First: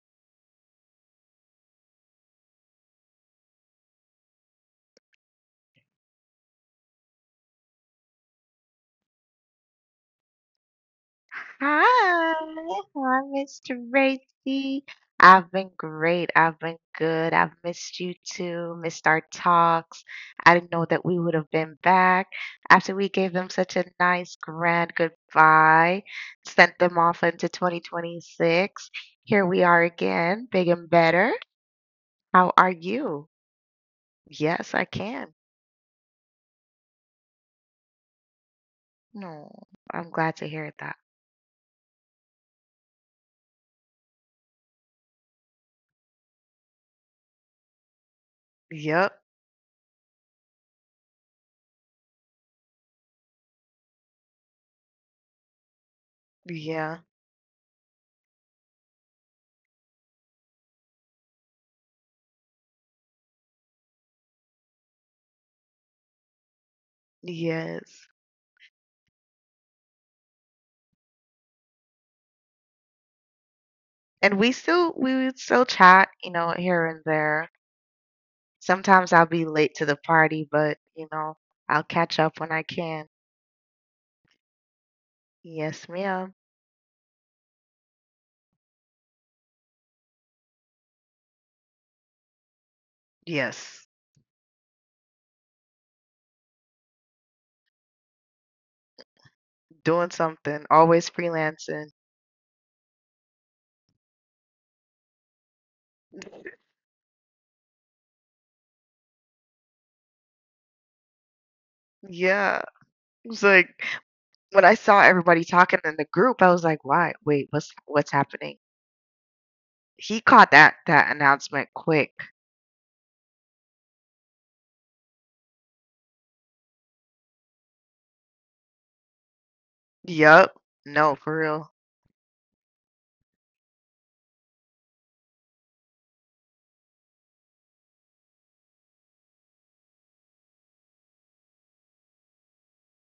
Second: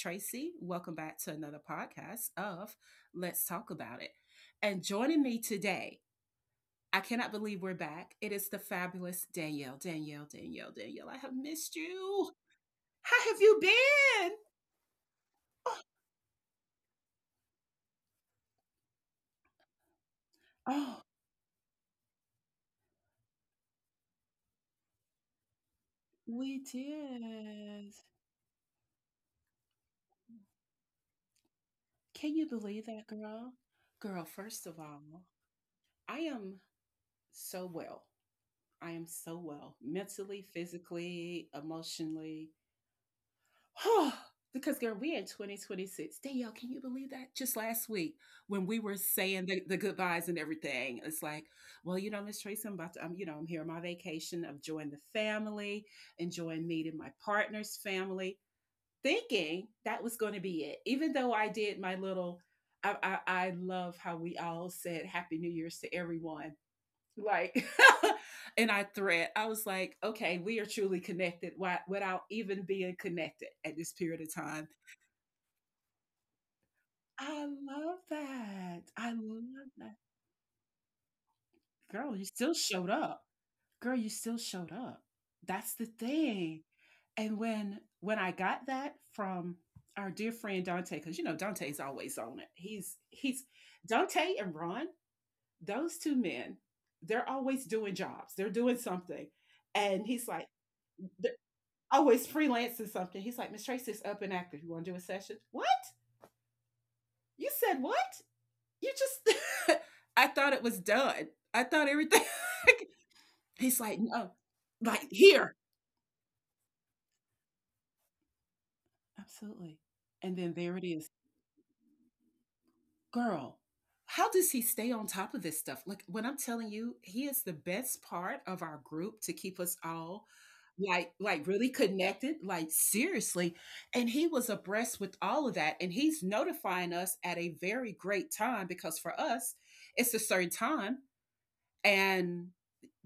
Tracy. Welcome back to another podcast of Let's Talk About It. And joining me today, I cannot believe we're back. It is the fabulous Danielle, Danielle, Danielle, Danielle. I have missed you. Hi, hi, How have you Mr. been? Tracy. I've been great. I've been good. I've missed you too, missed our talks. I didn't know Oh, that we would have been back after we gave them such a nice grand goodbye, we sent them off into did. 2026. Here we are again, big and better. Can you How are believe that, you? girl? Girl, first Yes, of I all, can. I am so well. I am so No, well, I'm mentally, glad to hear that. physically, emotionally. Because girl, we in 2026. Danielle, can you believe that? Just last week when we were Yep. saying the goodbyes and everything, it's like, well, you know, Miss Tracy, I'm about to, I'm, I'm here on my vacation. I'm enjoying the family, enjoying meeting Yeah. my partner's family, thinking that was going to be it. Even though I did my little, I love how we all said Happy New Year's to everyone like Yes. and I thread I was like, okay, we are truly connected without even being connected at this period of And we time. still we would still chat, you know, here and I there. love that, Sometimes I I'll be love late to that. the party, but you know, I'll Girl, catch you up when still I showed can. up. Girl, you still showed up. That's the Yes, ma'am. thing. And when I got that from our dear friend Dante, because you know Dante's always on it, he's Yes, Dante and Ron, those two men, they're always doing jobs, they're doing something. And doing he's like something, always freelancing. always freelancing something. He's like, Miss Tracy's up and active. You want to do a session? What? You said what? You just, I thought it was done. I thought everything. Yeah. It was He's like like, no, when I saw like everybody here. talking in the group, I was like, "Why? Wait, what's happening?" Absolutely. He And caught then there that it is. that announcement quick. Girl, how does he stay on top of this stuff? Like, when I'm telling you, he is the best part of our group to keep us all Yup. like No, for like really real. connected, like seriously. And he was abreast with all of that, and he's notifying us at a very great time, because for us it's a certain time, and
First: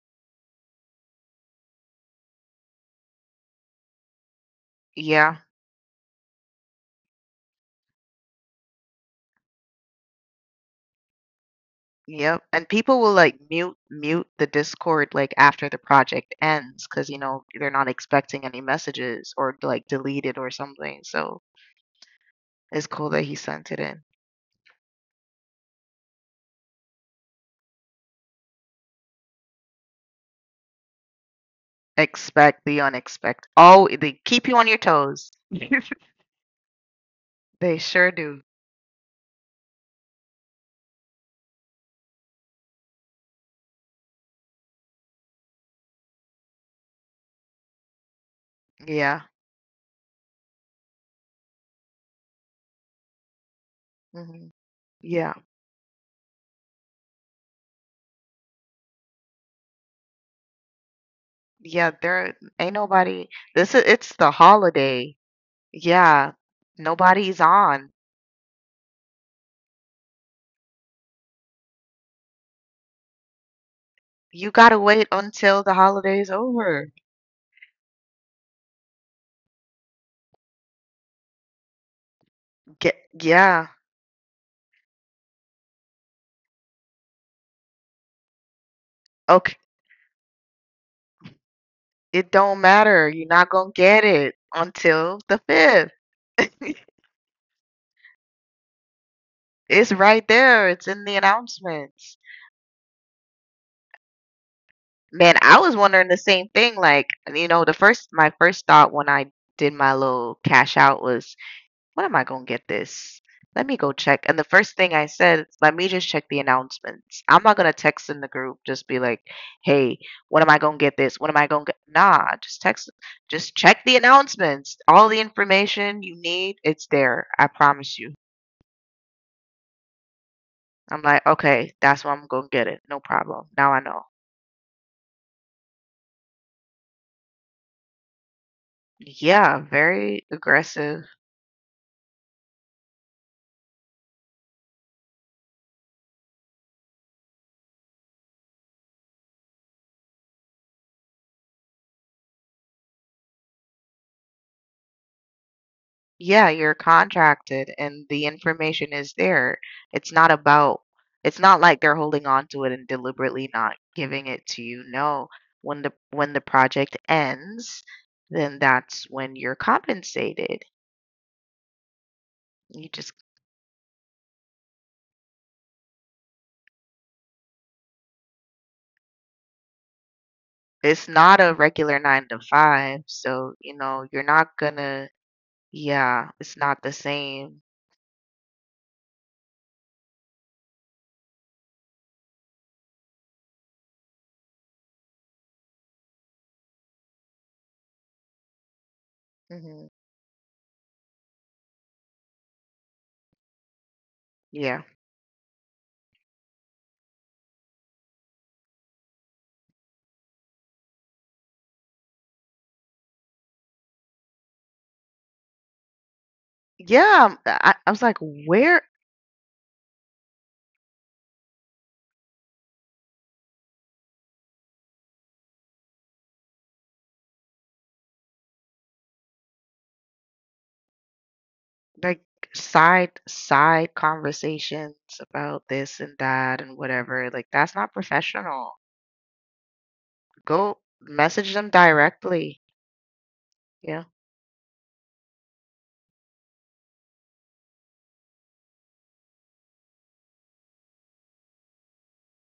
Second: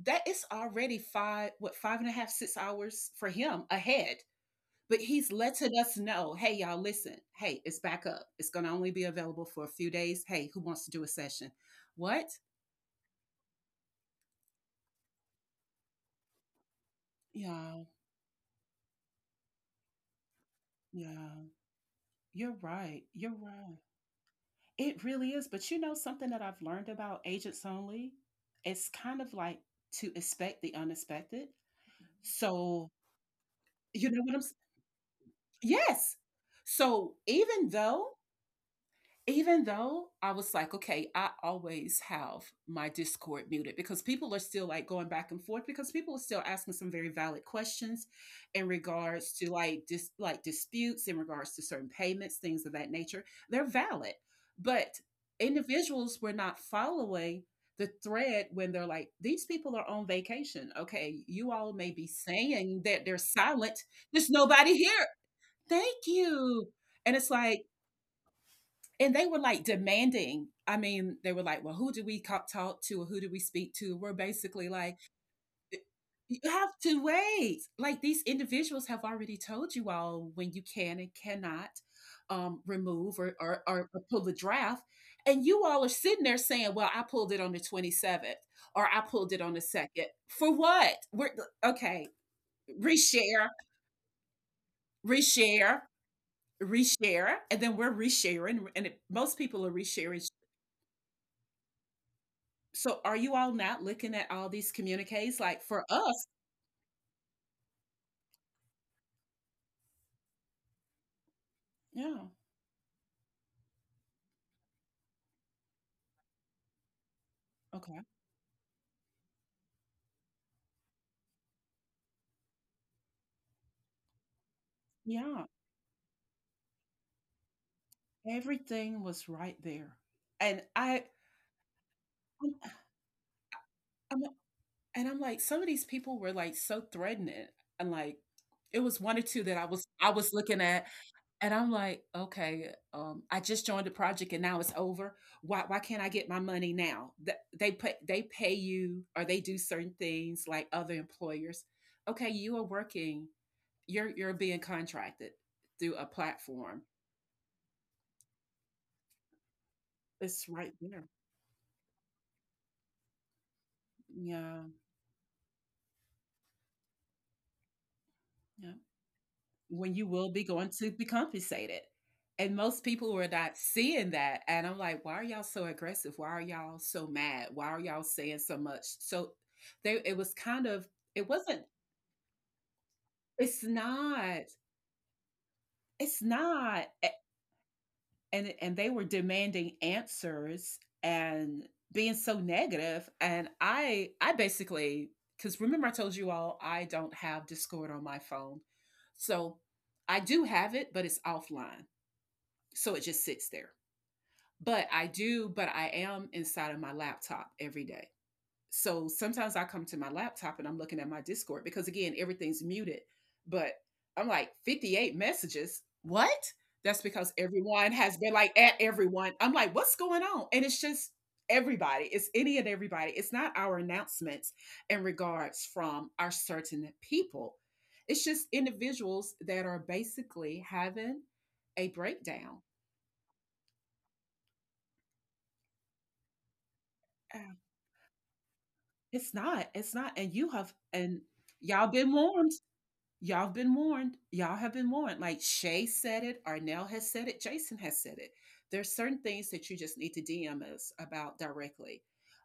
that is already five, what, five and a half, 6 hours for him ahead. But he's Yeah. letting us know, hey, y'all, listen, hey, it's back up. It's going to only be available for a few days. Hey, who wants to do a session? What? Yep, and people will, like, mute the Discord, like, after the project ends, cause you know, they're Yeah, not expecting any messages or, like, delete it or something, yeah, so you're it's right. cool that You're he sent right. it in. It really is. But you know, something that I've learned about agents only, it's kind of like to expect the unexpected. Expect the So, unexpected. Oh, you they know what I'm keep s- you on your toes. Yes. So, even They sure though, do. even though I was like, okay, I always have my Discord muted, because people are still like going back and forth, because people are still asking some very valid questions in Yeah, regards to like like disputes in regards to certain payments, things of that nature. They're valid, mhm. but Yeah, individuals were not following the thread. When they're like, these people are on vacation. Okay, you all yeah, may be there ain't saying that they're nobody this silent. is it's There's the nobody here. holiday. Thank Yeah, you. And it's nobody's like, on. and they were like demanding, I mean, they were like, well, who do we talk to, who do we speak to? We're You basically gotta like, wait until the holiday's you have over. to wait. Like, these individuals have already told you all when you can and cannot, Get remove yeah, or pull the draft. And you all are sitting there saying, well, I pulled it on the 27th or I pulled it on okay. the 2nd. For what? We're Okay. It don't matter. You're Reshare, not gonna get it until the reshare, fifth. reshare. And then we're resharing, and it, most people are It's resharing. right there. It's in the announcements. So, are you all not looking at all these Man, communiques? I Like, was for wondering the us. same thing. Like, you know, the first my first thought when I did my little cash out was when am Yeah, I gonna get this? Let me go check. And the first thing I said, is, let me just check the announcements. I'm not gonna okay. text in the group, just be like, hey, when am I gonna get this? When am I gonna get nah, just text just check the announcements. All the Yeah, information you need, it's there. I promise you. everything was right there. And I I'm like, okay, that's when I'm gonna get I'm it. No problem. Now I know. and I'm like, some of these people were, like, so threatening, and, like, it was 1 or 2 that Yeah, I was I very was looking at, aggressive. and I'm like, "Okay, I just joined the project and now it's over. Why can't I get my money now?" Th They pay, they pay you, or they do certain things like other employers. Okay, you are working, you're being contracted through a Yeah, you're platform. contracted and the information is there. It's not It's right about, there. it's not like they're holding on to it and deliberately not giving it Yeah, to you. No, when the project ends, then yeah. that's when you're When you will be compensated. going to be compensated. And most You people just, were not seeing that. And I'm like, why are y'all so aggressive? Why are y'all so mad? Why are y'all saying so much? So they. It was kind of, it's it not a wasn't, regular 9 to 5, so it's you know, you're not. not gonna, It's yeah, it's not not. the same. And they were demanding answers and being so negative, and I basically, because remember, I told you all, I don't have Discord on my phone. So Hmm. I do have it, but it's offline, so it just sits there. Yeah. But I do, but I am inside of my laptop every day. So sometimes I come to my laptop and I'm looking at my Discord, because again, everything's muted. But I'm like, 58 messages. What? That's because Yeah, I, everyone I was has like, been like at where everyone. I'm like, what's going on? And it's just everybody. It's any and everybody. It's not our announcements in regards from our certain people. It's just individuals that are basically having a like breakdown. side conversations about this and that and whatever. Like Uh, that's not professional. It's not. It's not. And you have, Go and message them y'all been warned. directly. Y'all have been Yeah. warned. Y'all have been warned. Like Shay said it, Arnell has said it, Jason has said it. There's certain things that you just need to DM us about directly.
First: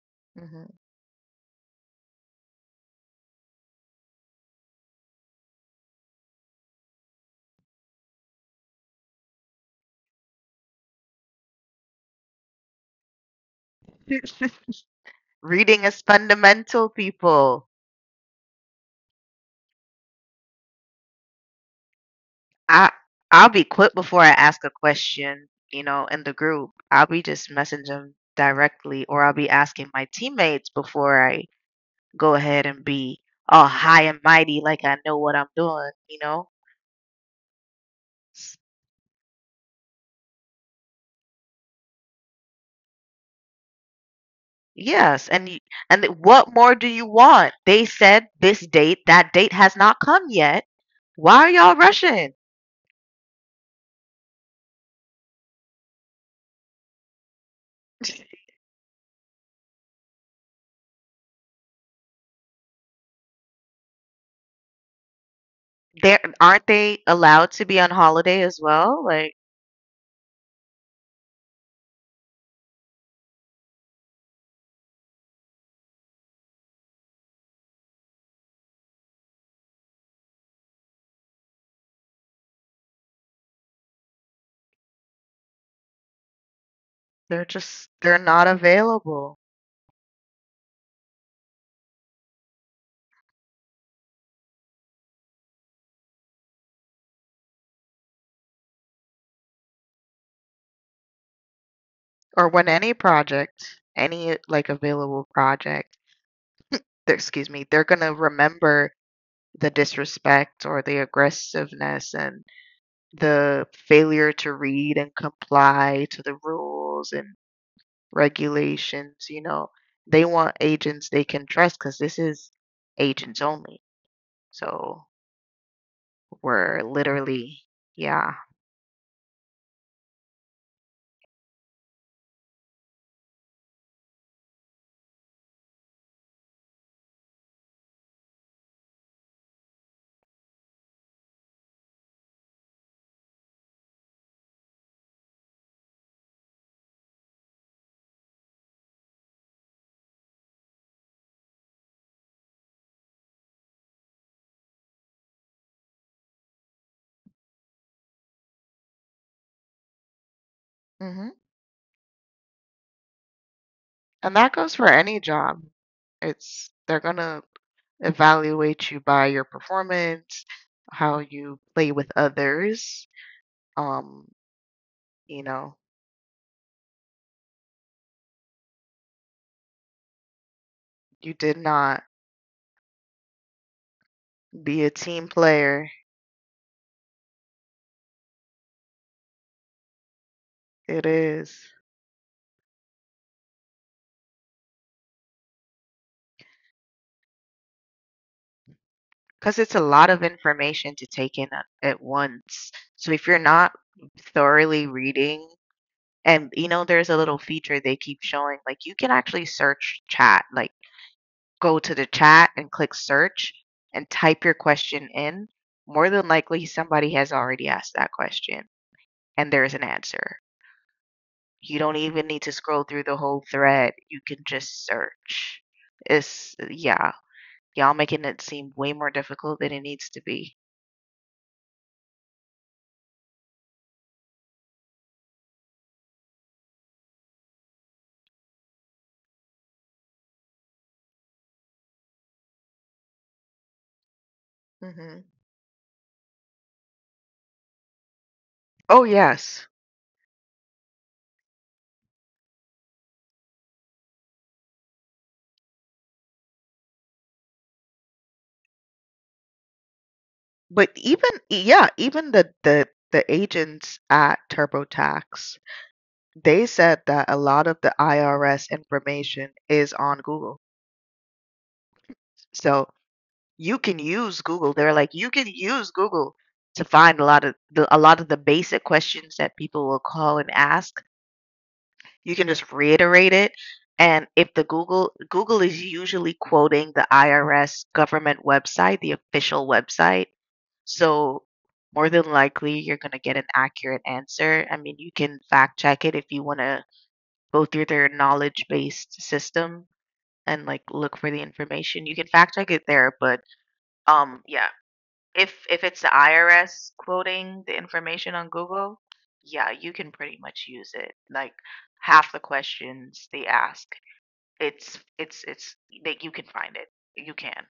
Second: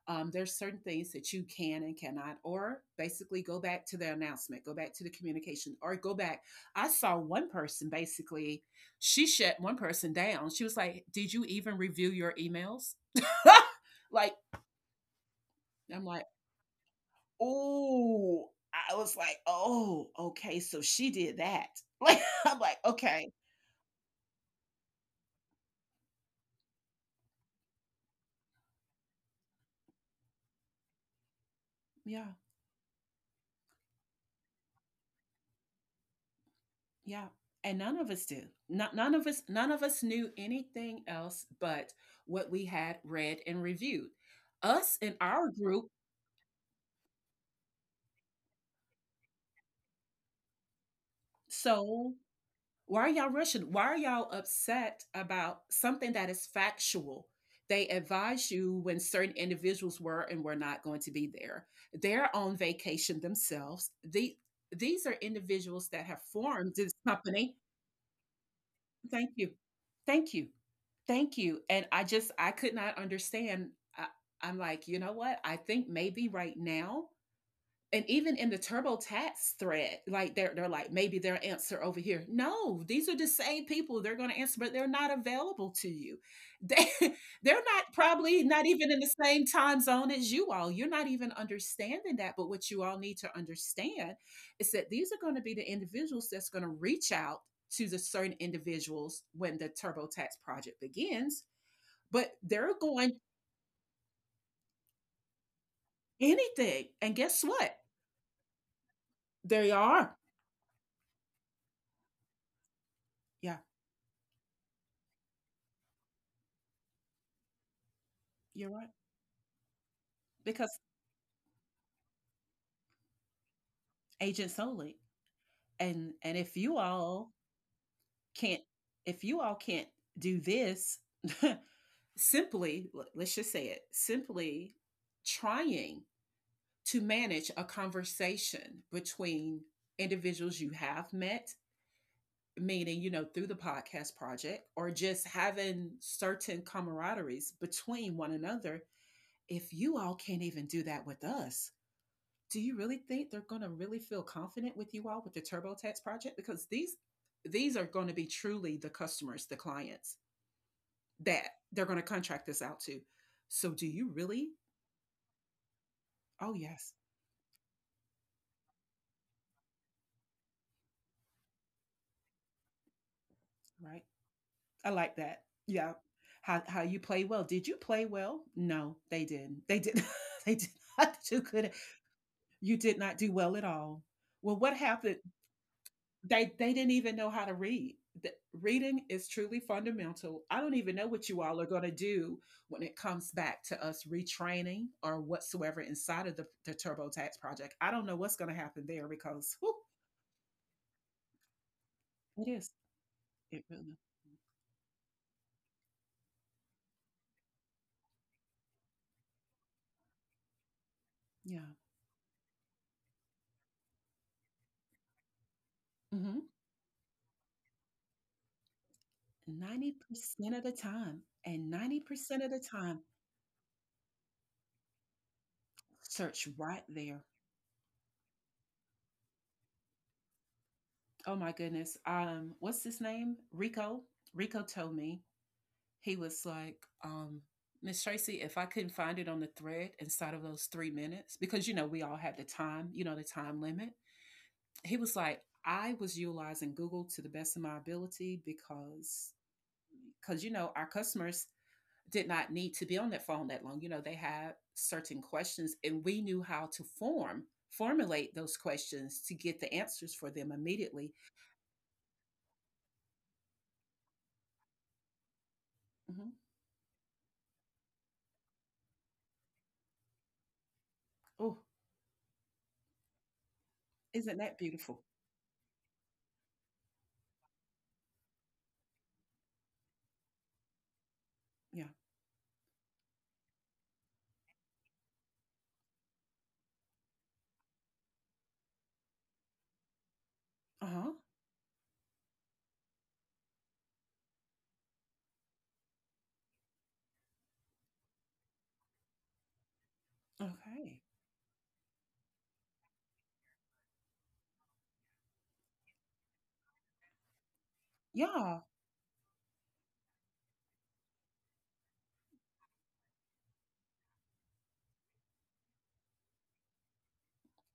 There's Hmm. certain things that you can and cannot, or basically go back to the announcement, go back to the communication, or go back. I saw one person basically, she shut one person down. She was like, did you even review your emails? Like, Reading is I'm like, fundamental, people. ooh, I was like, "Oh, okay, so she did that." Like, I'm like, I "Okay, I'll be quick before I ask a question, you know, in the group. I'll be just messaging them directly or I'll be asking my teammates before I yeah, go ahead and be all high and mighty like I know what I'm doing, you know? yeah." And none of us do. Not none of us, none of us knew anything else but what we had read and reviewed. Us in Yes, and our y group, and th- what more do you want? They said this date, that date has not come yet. Why are y'all so rushing? why are y'all rushing? Why are y'all upset about something that is factual? They advise you when certain individuals were and were not going to be there. They're on vacation themselves. These are individuals that They're have aren't formed this they allowed company. to be on holiday as well? Thank Like you. Thank you. Thank you. And I just, I could not understand. I, I'm like, you know what? I think maybe right now, and even in the TurboTax thread, like they're like, maybe their answer over here. No, these are the same people. They're going to answer, but they're not available to you. They, they're they're just not they're probably not not even in the available. same time zone as you all. You're not even understanding that. But what you all need to understand is that these are going to be the individuals that's going to reach out to the certain individuals when the TurboTax project begins. But Or when they're any going, project, any like available project, anything, and guess excuse me, what? they're gonna remember There the you are. disrespect or the aggressiveness and Yeah, the failure to read and comply to the rules and you're right, regulations, you know, they want because agents they can trust because this is agents only. agent solely. So And if you we're all literally, yeah. can't, if you all can't do this simply, let's just say it simply, trying to manage a conversation between individuals you have met, meaning, you know, through the podcast project, or just having certain camaraderies between one another, if you all can't even do that with us, do you really think they're going to really feel confident with you all with the TurboTax project? Because these are going to be truly the customers, the clients Hmm. that they're going to contract this out to. So do you And really? that goes for any job. Oh It's yes, they're gonna evaluate you by your performance, how you play with others. right. Um, I like that. you know, Yeah. How you play well? Did you play well? No, they didn't. They did. They did not you do did good. not You did not do well at all. Well, what be a happened? team player. They didn't even know how to read. The, Reading is truly fundamental. I don't even know It what you all are is. going to do when it comes back to us retraining or whatsoever inside of the TurboTax project. I don't know what's going to happen there because 'Cause whew, it's a lot of information to take in at it is. once. So if you're It not really, thoroughly reading and, you know, there's a little feature they keep showing, like, you can actually search chat, like, yeah. go to the chat and click search and type your question in. More than Hmm. likely, somebody has already asked that question, and there's an answer. 90% of the time, and You don't even need 90% of to the scroll time, through the whole thread, you can just search. search It's right yeah, there. y'all making it seem way more difficult than it needs to be. Oh my goodness. What's his name? Rico. Rico told me he was like, um, Miss Tracy, if I couldn't find it on the thread inside of those 3 minutes, because you know, we all had the time, you know, the time limit, he was Mhm. like, I was utilizing Google to the best of my ability, Oh, because yes. You know, our customers did not need to be on that phone that long. You know, they had certain questions, and we knew how to formulate those questions to get the answers for them But immediately. even yeah, even the agents at TurboTax, Hmm. they said that a lot of the IRS information is on Google. Oh, So you can isn't use that Google. They're beautiful? like, you can use Google to find a lot of the basic questions that people will call and ask. Yeah. You can just reiterate it. And if the Google is usually quoting the IRS government website, the official website. Uh-huh. So more than likely you're going to get an accurate answer. I mean, you can fact check it if you want to go through their knowledge-based system and like Okay. look for the information. You can fact check it there, but yeah, if it's the IRS quoting the information on Yeah. Google, yeah, you can pretty much use it. Like half the questions they ask, it's that you can find it. You can.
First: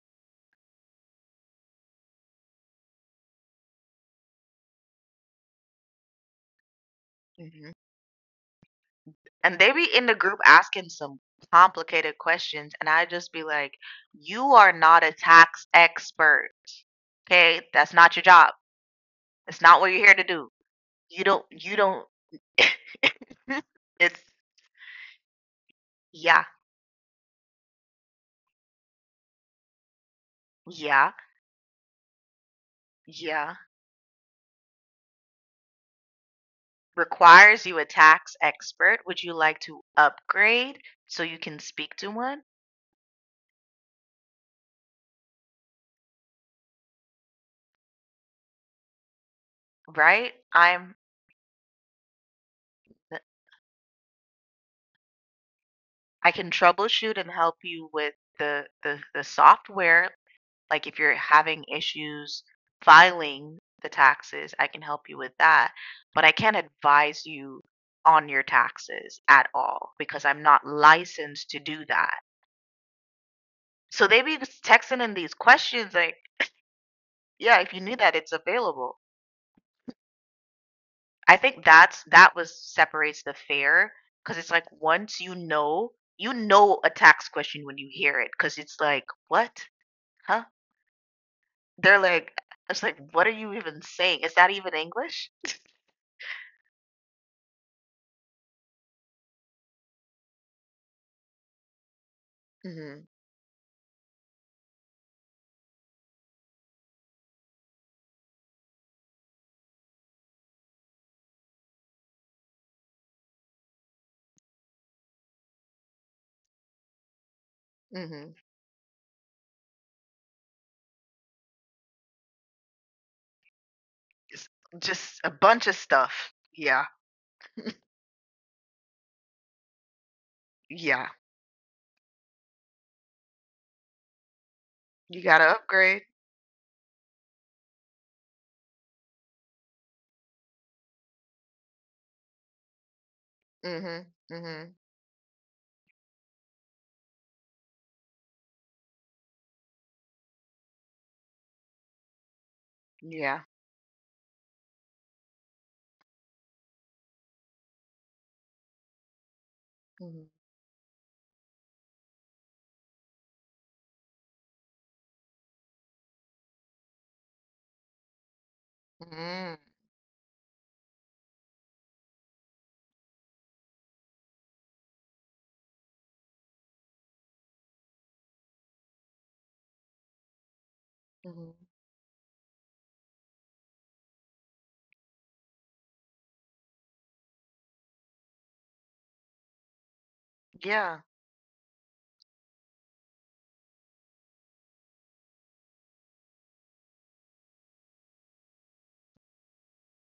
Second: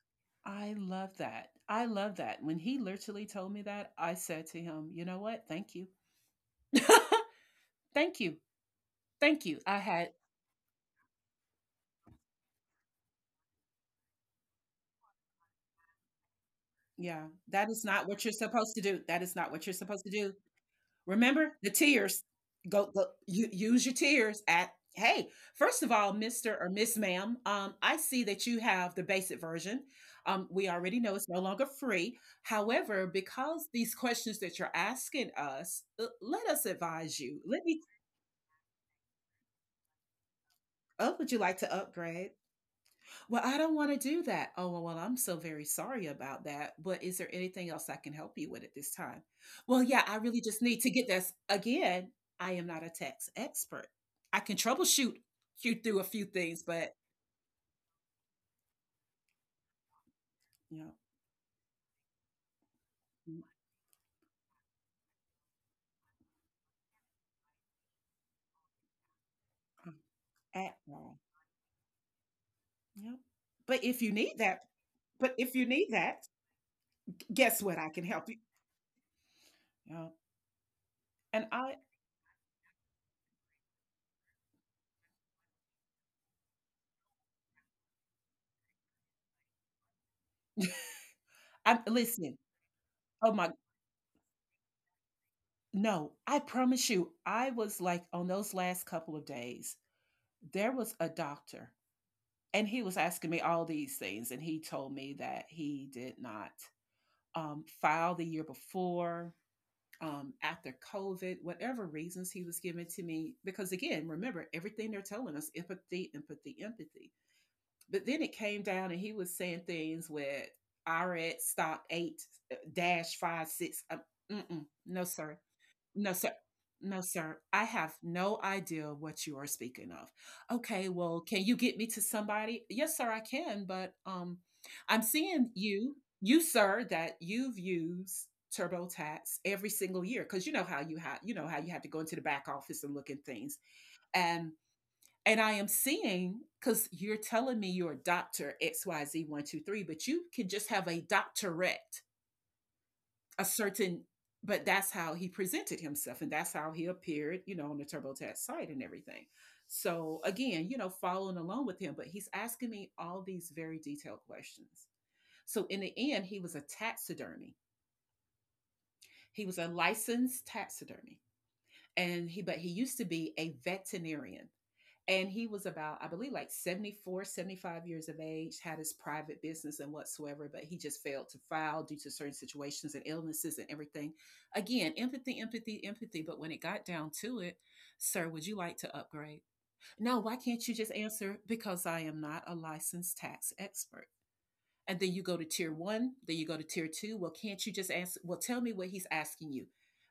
I love that. I love that. When he literally told me that, I said to him, "You know what? Thank you. Hmm. Thank you. Thank And you." they I be in had, the group asking some complicated questions, and I just be like, "You are not a tax expert. yeah, Okay, that is that's not not your what you're job. supposed to do. That is not It's what you're not what you're supposed to here to do. do. You don't Remember the you don't." tears. Go, go you, use your It's tears at, hey, first of all, yeah, Mr. or Miss Ma'am, I see that you have the basic version. We already yeah, know it's no longer free. However, yeah. because these questions that you're asking us, let us advise you. Requires Let you me— a tax expert. Would you like to upgrade Oh, so would you you can like to speak to upgrade? one? Well, I don't want to do that. Oh, well, I'm so very sorry about that. But is there anything else I can help you with at this time? Well, yeah, I Right? really just need to get this. Again, I am not a tax expert. I can troubleshoot you through a few I can things, but troubleshoot and help you with the software. you Like know, if you're having issues mm, filing the taxes, I can help you with that. But I can't advise you on your taxes at all mm, because I'm not at all. licensed to do that. Yep. But if So you they be need that, texting in these but if you need questions like, that, yeah, guess if what? you I knew can that, help it's you. available. Yeah, I And think I, that's that was separates the fair because it's like once you know a tax question when you hear it because it's like, what? Huh? I'm They're like, listening. it's like, what are Oh my, you even saying? Is that even English? no, I promise you, I was like on those last couple of days. There was a doctor and he was Hmm. asking me all these things, and he told me that he did not file the year before, after COVID, whatever reasons he was giving to me. Because again, remember, everything they're telling us: empathy, empathy, empathy. But then it Hmm. came down and he was saying things with RX stock 8, dash 5 6, It's no just a sir, bunch of no, sir. stuff. Yeah. No, sir. I have no idea what you are speaking of. Okay, Yeah. well, can you get me to somebody? Yes, sir, I can, but um, I'm You gotta seeing you, upgrade. you sir, that you've used TurboTax every single year, cuz you know how you have— you know how you have to go into the back office and look at things. Hmm. And Hmm. I am seeing, cuz you're telling me you're a doctor XYZ123, but you can just have a doctorate, Yeah. a certain— but that's how he presented himself, and that's how he appeared, you know, on the TurboTax site and everything. So Hmm. again, you know, following along with him, but he's asking me all these very detailed questions. So in the end, he was a taxidermy. He Hmm. was a licensed taxidermy, and he used to be a veterinarian. And he was about, I believe, like 74, 75 years of age, had his private business and whatsoever, but he just failed to Hmm. file due to certain situations and illnesses and everything. Again, empathy, empathy, empathy. But when it got down to it: sir, would you like to upgrade? No, why can't you just Yeah. answer? Because I am not a licensed tax expert. And then you go to tier one, then you go to tier two. Well, can't you just ask? Well, tell me what he's asking you.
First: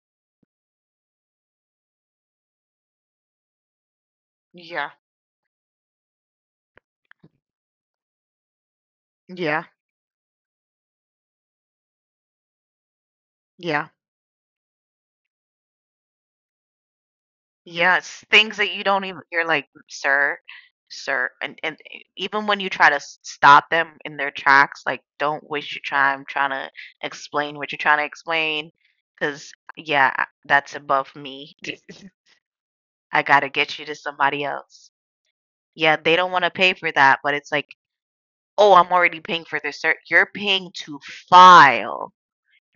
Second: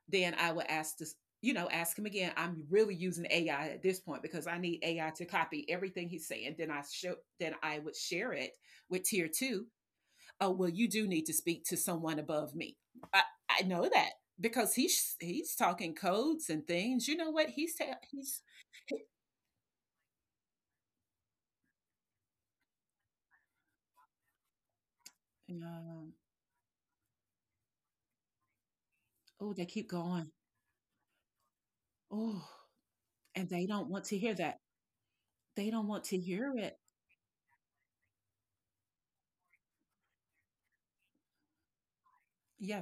Then I would ask this, you know, ask him again. I'm really using AI at this point because I need Yeah. AI to copy everything he's saying. Then I show— then I would share it with tier Yeah. two. Oh, well, you do need to speak to someone above me. I, I know Yeah. that, because he's talking codes and things. You know what he's Yes, things that you he, don't even you're like, "Sir, sir," and even when you try to s stop them in their tracks, like, don't waste your um, time trying to explain what you're trying to explain, because oh, they keep yeah, I going. that's above me. Oh. I And gotta they get you don't to want to hear somebody that. else. They don't Yeah, want they to don't wanna hear pay it. for that, but it's like, "Oh, I'm already paying for this, sir." You're paying to file.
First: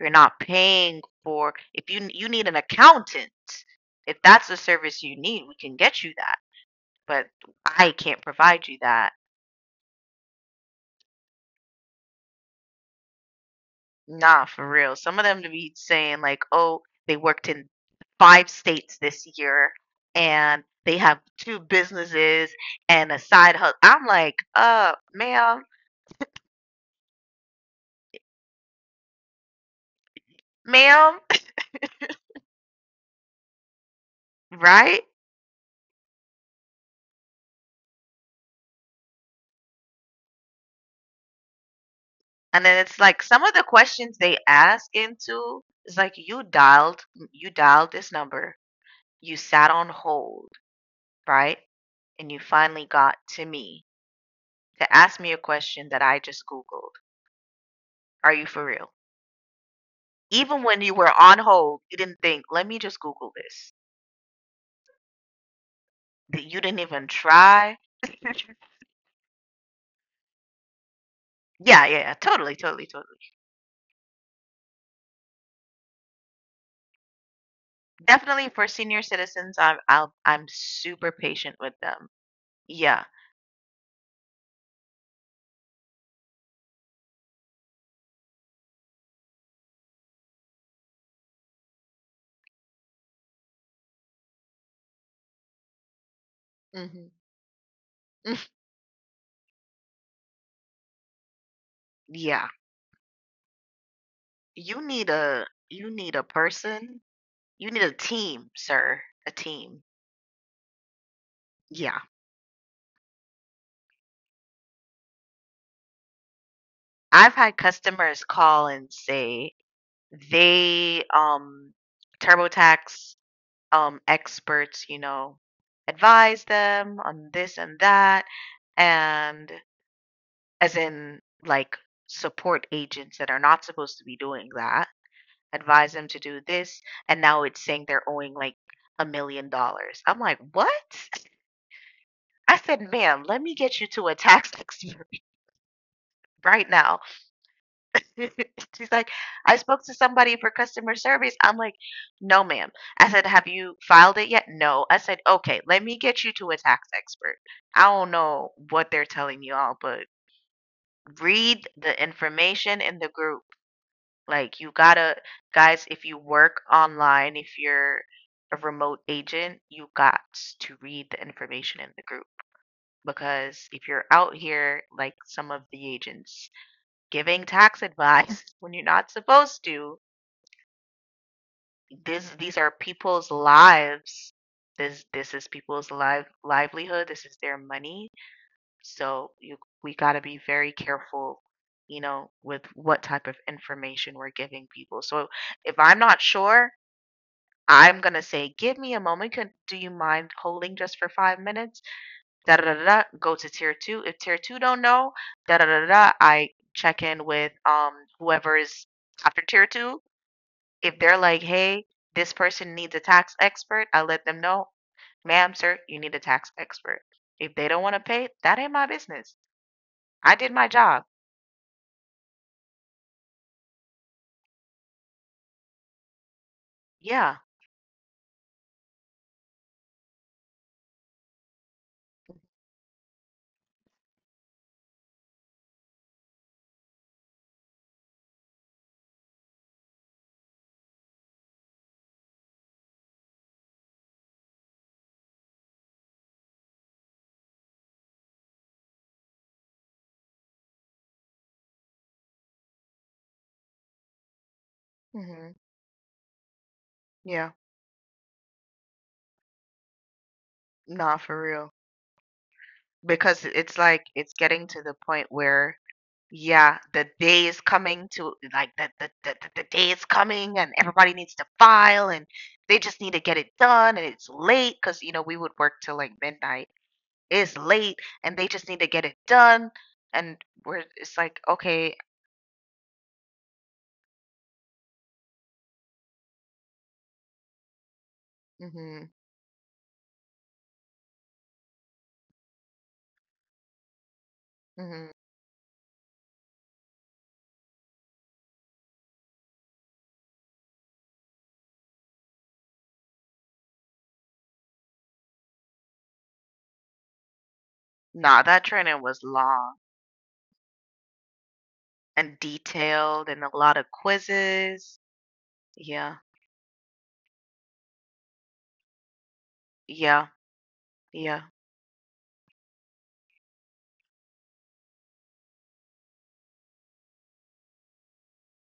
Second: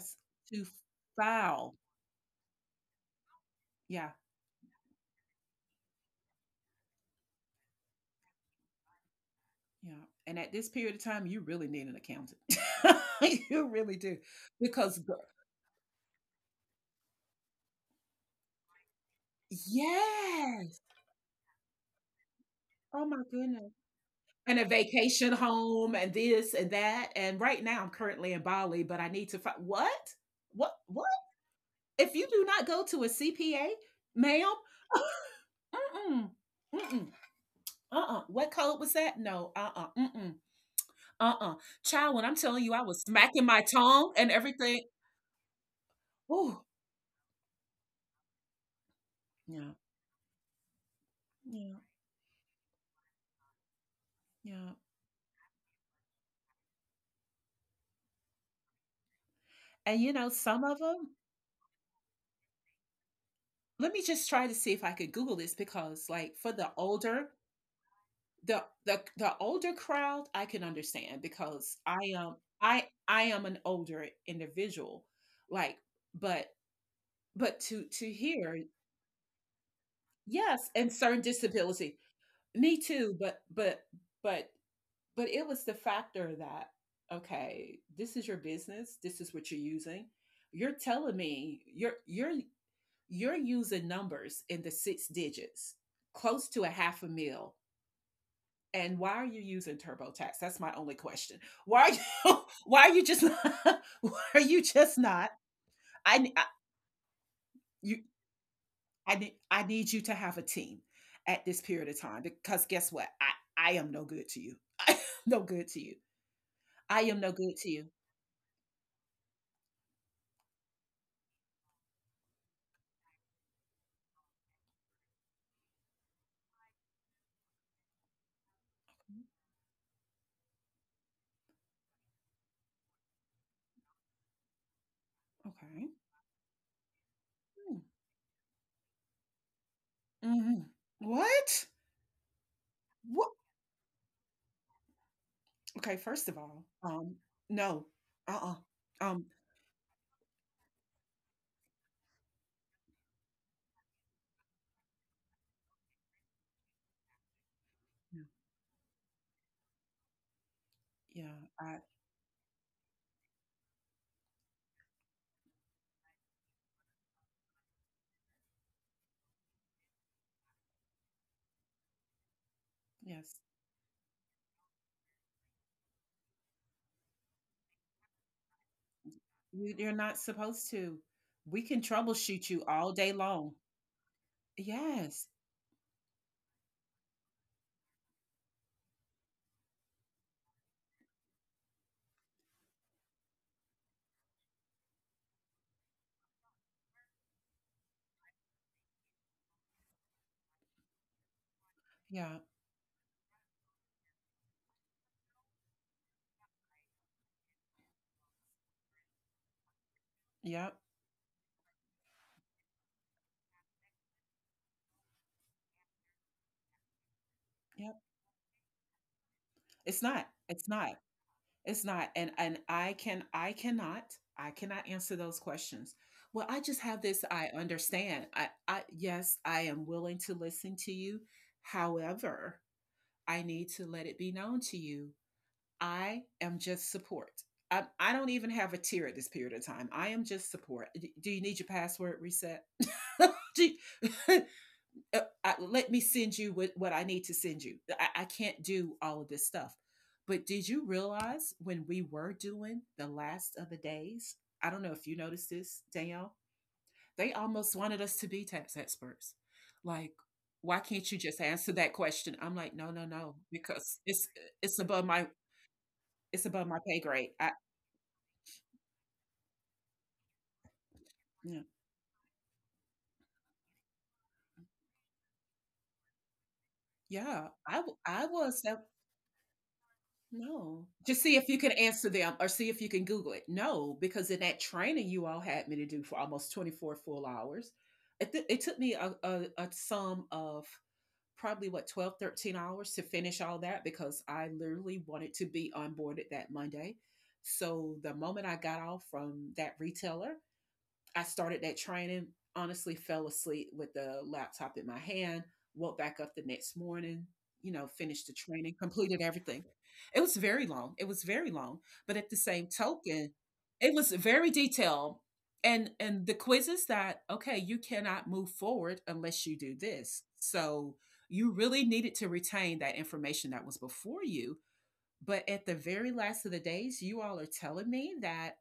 You're not to paying for file. if you need an accountant. Yeah, If that's the service you need, we can get you that but I can't provide you that. yeah, and at this period of time, you really need an accountant. You really do, Nah, for real. because Some the of them to be saying like, oh, they worked in five states this year and Yes! they have two businesses and Oh a my side hustle. goodness. I'm like, And a vacation ma'am, home and this and that, and right now I'm currently in Bali, but I need to fi What? What what? ma'am, If you do not go to a CPA, ma'am, right? mm-mm, mm-mm, uh-uh, what code was that? No, uh-uh, mm-mm, uh-uh. Child, when I'm And telling then you I it's was like some smacking of the my questions tongue they and ask everything. into is like you Ooh. dialed you dialed this number, you sat Yeah. on hold, right? Yeah, And you finally got to me yeah, to ask me a question that I just Googled. Are you for real? and, you know, Even some when of you were them. on hold, you didn't think, "Let me just Google this." Let me just try to see if I could Google this because, That like, for you didn't the even older— try. the older crowd, I can understand, because Yeah, I yeah, am— totally, totally, I totally. I am an older individual, like, but— but to Definitely hear— for senior citizens, I'm yes, and super certain patient with disability. them. Me Yeah, too, but— but but it was the factor that, "Okay, this is your business, this is what you're using. You're telling me you're using numbers in the six digits, close to a hmm. half a mil. And why are you using TurboTax? That's my only question. Why are you— Yeah. why are you just not, why are you just not?" You need a I person. You need a you— team, sir. I A need— I team. need you to have a team at this period Yeah. of time, because guess what? I am no good to you. I am no good to you. I am I've no had good to you. customers call and say they TurboTax experts, you know, advise them on this and that, and as in like support agents that are not supposed to be doing that, advise Okay. them to do this, and now it's saying they're owing like $1 million. I'm like, Mm-hmm. what? What? I said, ma'am, What? let me get you to a tax expert Okay. First of right all, now. No. Uh. She's like, uh Um. I spoke to somebody for customer service. I'm like, no, ma'am. I said, have you filed it yet? No. I said, okay, let me get you to a tax expert. I don't know what they're telling you all, but Yeah, read I— the information in the group. Like, guys, if you work online, if you're a remote agent, you got to read the information in the group. yes. Because if you're out here, like some of the agents, giving tax advice when you're not supposed You— to, you're not supposed to. We can this these troubleshoot are you all day people's long. lives. This Yes. is people's livelihood. This is their money. So you we got to be very careful, you know, with what type of information we're giving people. So if I'm not sure, I'm gonna say, give me a moment. Do you mind holding just for 5 minutes? Yeah. Da da da da. Da. Go to tier two. If tier two don't know, da da da da. Da, I check in with whoever is after tier two Yep. if they're like, hey, this person needs a tax expert, I let them know, ma'am, sir, you need a tax expert. If they don't want to Yep. pay, that ain't my business. It's I not. did my It's job. not. It's not. And I can— I cannot— I cannot answer those questions. Well, I just have this— Yeah. I understand. I yes, I am willing to listen to you. However, I need to let it be known to you, I am just support. I don't even have a tier at this period of time. I am just support. Do you need your password reset? Do you— let me send you what— what I need to send you. I can't do all of this stuff. But did you realize when we were doing the last of the days? I don't know if you Hmm. noticed this, Danielle. They Yeah. almost wanted us to be tax experts. Like, why Nah, can't you for just real. answer that question? I'm like, no, no, Because no, it's like, because it's it's— getting to it's the above point my— where, it's yeah, above my pay grade. I— the day is coming and everybody needs to yeah. file and they just need to get it done and it's late because, we would work till like midnight is Yeah, late I and they will just need to accept— get it done. And we're no. it's Just like, see if you can okay. answer them or see if you can Google it. No, because in that training you all had me to do for almost 24 full hours, it took me Hmm, a sum of probably what, 12, 13 hours to finish all that, because I hmm. literally wanted to be onboarded that Monday. So the moment I got off from that retailer, I started that training, honestly fell asleep with the laptop in my hand, woke back up the next morning, you know, finished Nah, the that training, training was completed everything. long It was very long. It was very long. But and at the same detailed and token, a lot of it was very quizzes. detailed. And— Yeah, and the quizzes that, okay, you cannot move forward unless you do yeah, this. So yeah. you really needed to retain that information that was before you. But at the very last of the days, you all are telling me that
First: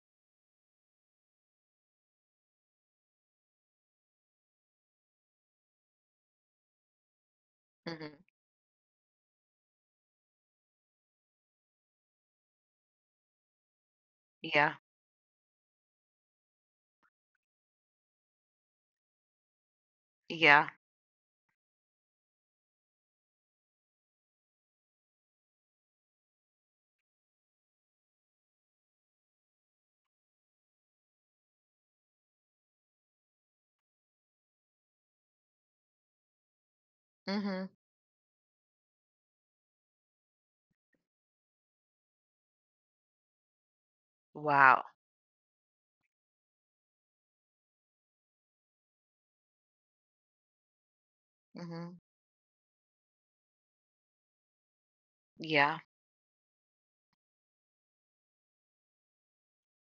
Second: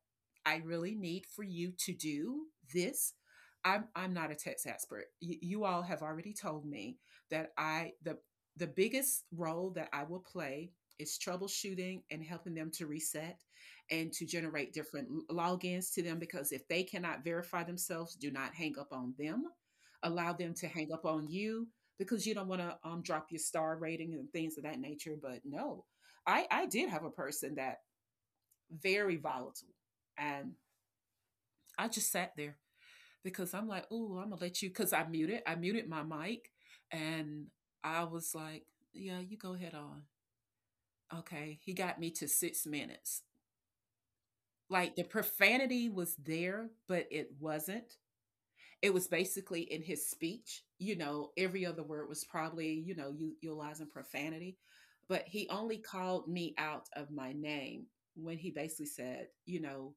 I really need for you to do this. I'm not a text expert. You all have already told me that I Hmm, the biggest role that I will play is troubleshooting and helping them to reset and to generate yeah, different logins to them, because if they cannot verify themselves, do not hang up on them. Allow them to yeah. hang up on you, because you don't want to drop your star rating and things of that nature. But no, I did have a person that— very volatile. And I just sat there, because I'm like, oh, I'm gonna let you, because I muted— I muted my mic. And Hmm. I was like, yeah, you go ahead on. Okay. He got me to 6 minutes. Wow. Like, the profanity was there, but it wasn't. It was basically in his speech. You know, every other Hmm. word was probably, you know, utilizing profanity. But he only Yeah. called me out of my name when he basically said, you know,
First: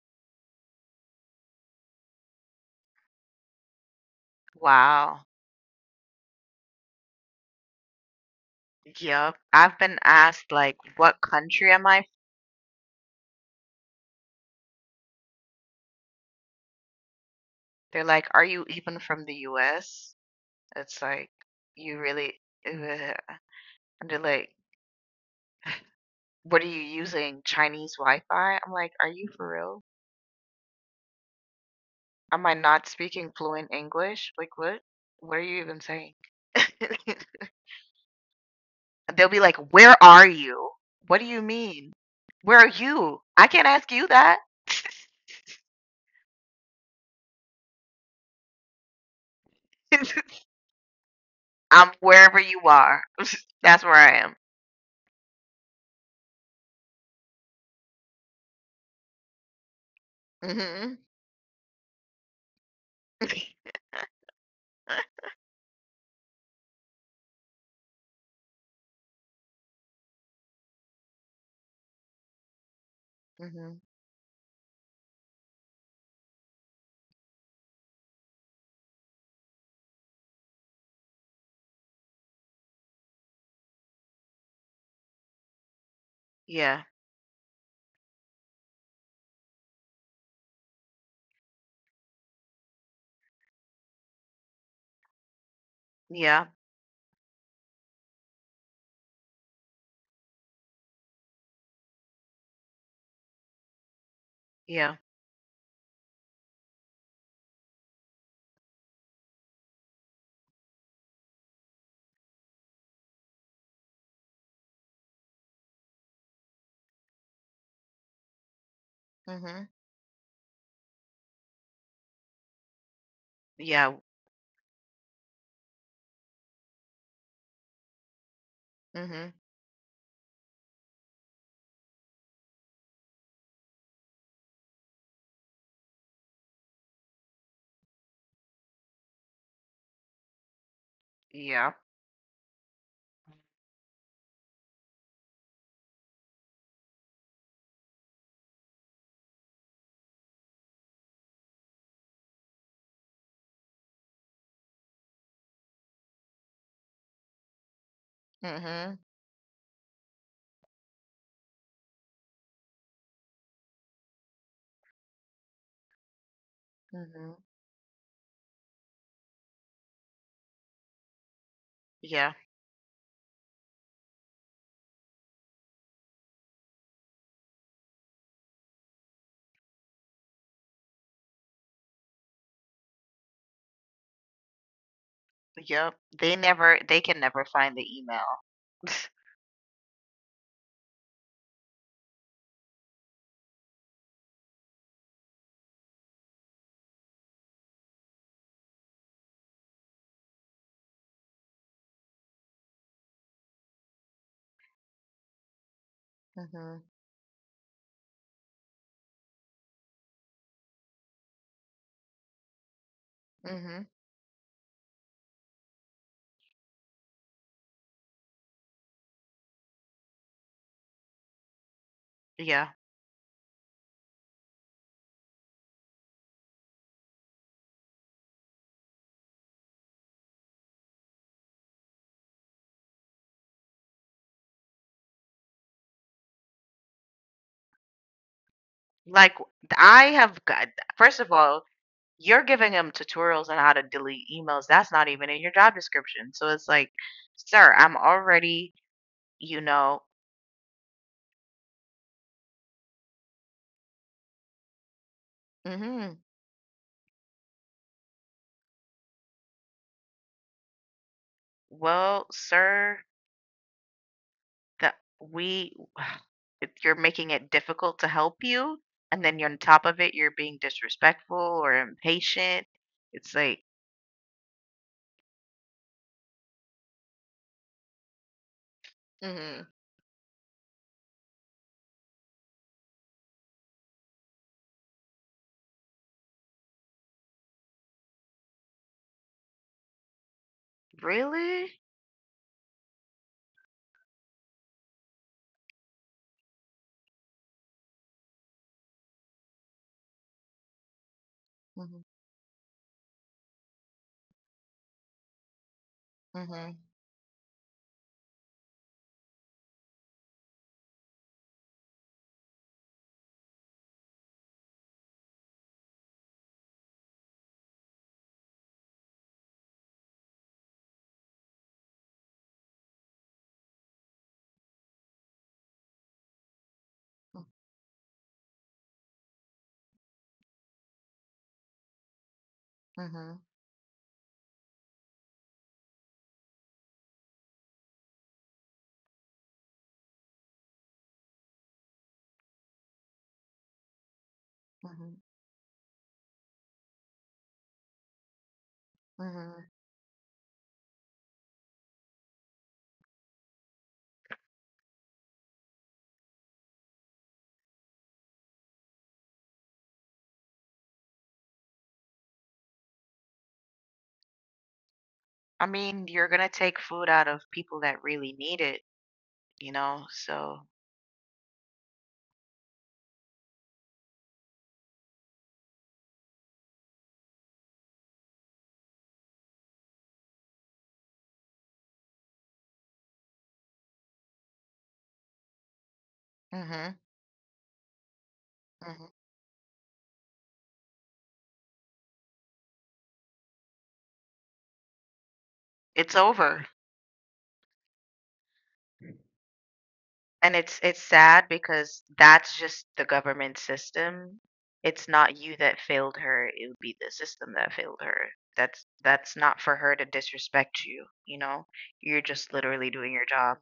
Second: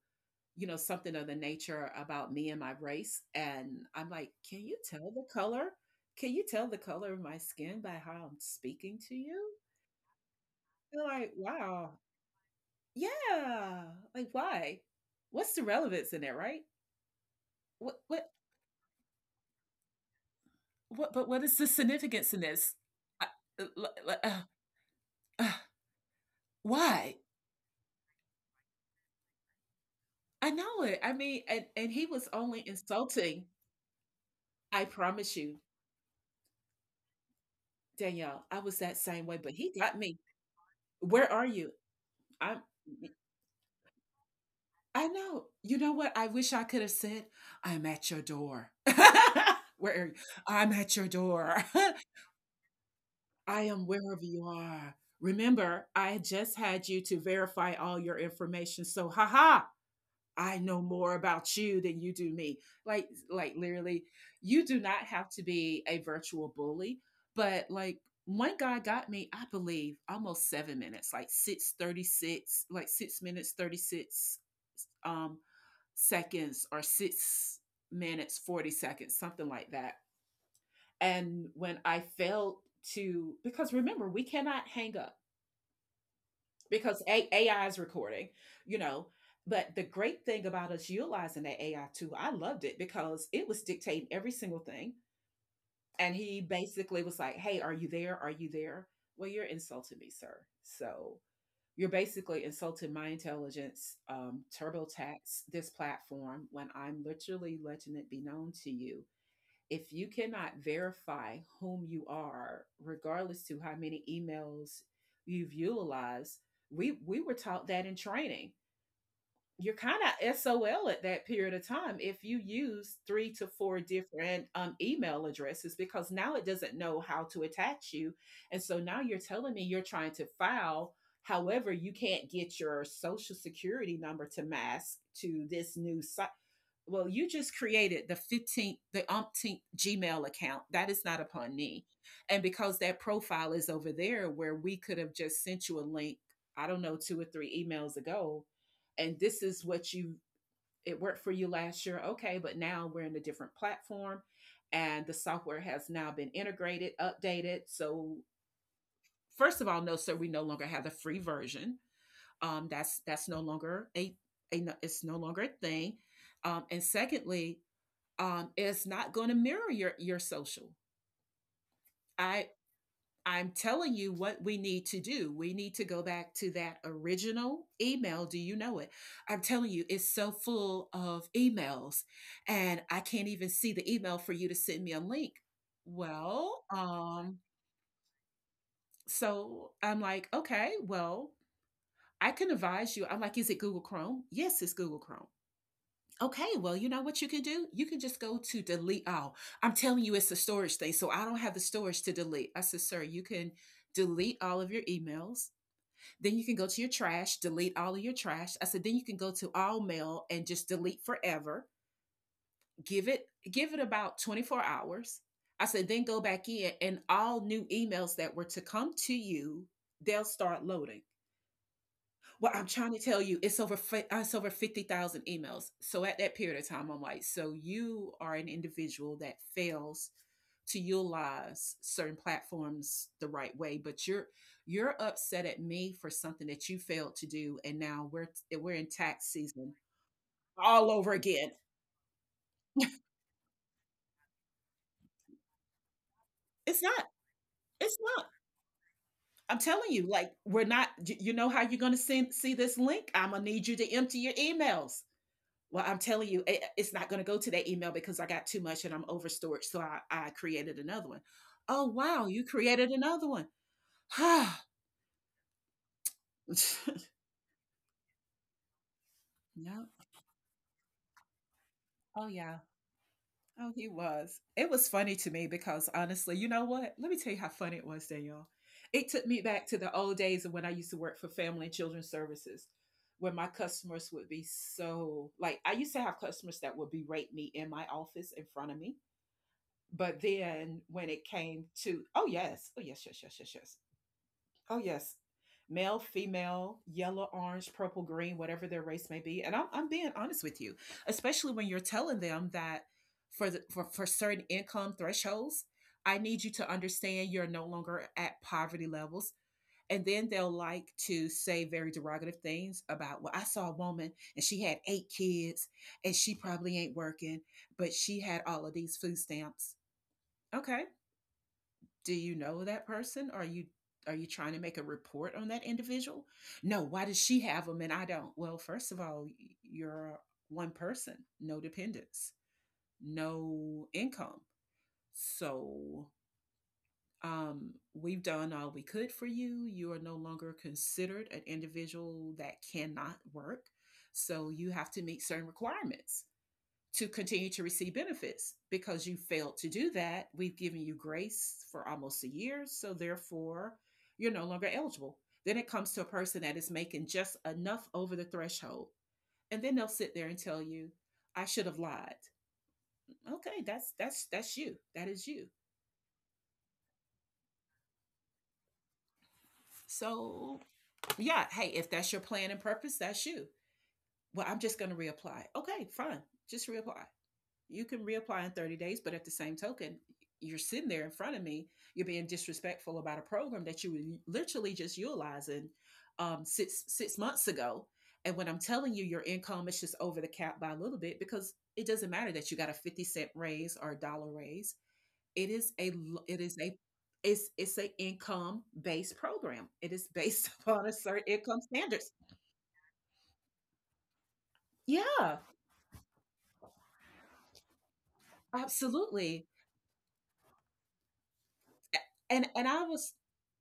something of the nature about me and my race. And I'm like, can you tell the Wow. color? Can you tell the color of my skin by how I'm speaking to Yep. you? I've been asked like, They're what like, country am wow. I? Yeah. Like, why? What's the relevance in that, right? They're What, like, what, are you even from the US? It's but like, what is the you significance really, in ugh. this? I, uh, l- And they're uh, like, uh, "What are you why? using? Chinese Wi-Fi?" I'm like, "Are you for real? I know it. I mean, and— and he was Am I only not speaking insulting. fluent English? Like, what? I What promise are you you, even saying?" Danielle, I was that same They'll be way, but like, he "Where got me. are you? What do Where you are you? mean? Where I'm are you? I can't ask you that. I know. You know what? I wish I could have said, "I'm at your door." Where are you? "I'm at your door. I'm wherever you are. I That's am where I wherever am." you are." Remember, I just had you to verify all your information. So, haha, I know Mhm. more about you than you do me. Like literally, you do not have to be a virtual bully, but like, one guy got me, I believe, almost 7 minutes, like 6:36, like 6 minutes Mhm. 36 um seconds, or 6 minutes, 40 seconds, something like that. And when I failed to— because remember, we cannot hang up Yeah. because AI is recording, you know. But the great thing about us utilizing that AI tool, I loved it, because it was dictating every single thing. And he Yeah. basically was like, hey, are you there? Are you there? Well, you're insulting me, sir. So you're basically insulting my intelligence, Yeah. TurboTax, this platform, when I'm literally letting it be known to you. If you cannot verify whom you are, regardless to how many emails you've utilized, we were taught that in training Mhm. you're kind of SOL at that period of time if you use three to four Yeah. different email addresses because now it doesn't know how to attach you. And so now you're Mhm. telling me you're trying to file. However, you can't get your social security number to mask to this well, you just created the 15th, the umpteenth Gmail account. That is not upon Yeah. me. And because that profile is over there where we could have just sent you a link, I don't know, two or three emails ago, and this is what you, it worked for you last year. Okay, but now we're in a different platform and the software has now been integrated, updated. So, Mhm. first of all, no, sir, we no longer have the free version. That's no longer a, it's no longer a thing. And Mhm. secondly, it's not going to mirror your social. Yeah. I I'm telling you what we need to do. We need to go back to that original email. Do you know it? I'm telling you, it's so full of emails, and I can't even see the email for you to send me a link. Yep, Well, they can never find the email. so I'm like, okay, well, I can advise you. I'm like, is it Google Chrome? Yes, it's Google Chrome. Okay, well, you know what you can do? You can just go to delete all. I'm telling you, it's a storage thing. So I don't have the storage to delete. I said, sir, you can delete all of your emails. Then you can go to Mhm, your trash, delete all of your trash. I said, then you can go to all mail and just delete forever. Give it mhm. about 24 hours. I said, then go back in and all new emails that were to come to you, they'll start loading. Well, I'm Yeah, trying to tell you, it's it's over 50,000 emails. So at that period of time, I'm like, so you are an individual that fails to utilize certain platforms the right way, but you're upset at me for something that you failed to do and now we're in tax like, season I have got all over first of again. all, you're giving him tutorials on how to delete emails, that's not even in your job description, so it's It's like, not "Sir, I'm it's not. already, I'm you telling know." you, like we're not. You know how you're gonna see this link? I'm gonna need you to empty your emails. Well, I'm Mhm. telling you, it- it's not going to go to that email because I got too much and I'm over storage. So I created another one. Oh, wow. "Well, You created sir, another one. No. that we if you're making it difficult to help you, and then you're on top of it, you're being disrespectful or Oh, yeah. impatient." It's like, Oh, he was. It was funny to me because honestly, you know what? Let me tell you how funny it was, Danielle. It took me back mhm. to the old days of when I used to work for Family and Children's Services, where my customers would be so like, I used to have customers that would berate me in my office in front of me. But then when it came "Really?" to, oh, yes, oh, yes, yes, yes, yes, yes, oh, yes, male, female, yellow, orange, purple, green, whatever their race may be. And I'm being honest with you, especially when you're Mhm. telling them that for certain income thresholds, I need you to Mhm. understand you're no longer at poverty levels. And then they'll like to say very derogative things about, well, I saw a woman and she had eight kids and she probably ain't working, but she had all of these food stamps. Okay, do you know that person? Are you trying to make a report on that individual? No, why does she Mm. have them and I don't? Well, first of all, you're one person, no dependents, Mhm. no income. So, we've done all we could for you. You are no longer considered an individual that cannot work, so you have to Mhm. meet certain requirements to continue to receive benefits. Because you failed to Mhm. do that, we've given you grace for almost a year. So therefore, you're no longer eligible. Then it comes to a person that is making just enough over the threshold. And then they'll sit there and tell you, I should have lied. Okay, that's that's you. That is you. I mean, you're gonna take food out of people that really need it, you know? So So, yeah, hey, if that's your plan and purpose, that's you. Well, I'm just gonna reapply. Okay, fine. Just reapply. You can reapply in 30 days, but at the same token, you're sitting there in front of me. You're being disrespectful about a program that you were literally just utilizing six mhm. six months ago. And when I'm telling Mhm. you your income is just over the cap by a little bit, because it doesn't matter that you got a 50 cent raise or a dollar raise. It is a It's it is over. a it's a income based program. It is based And it's upon a it's certain sad income because standards. that's just the government system. It's not Yeah, you that failed her, it would be the system that failed her. That's absolutely. not for her to disrespect you, you know? You're just And I literally doing was your job.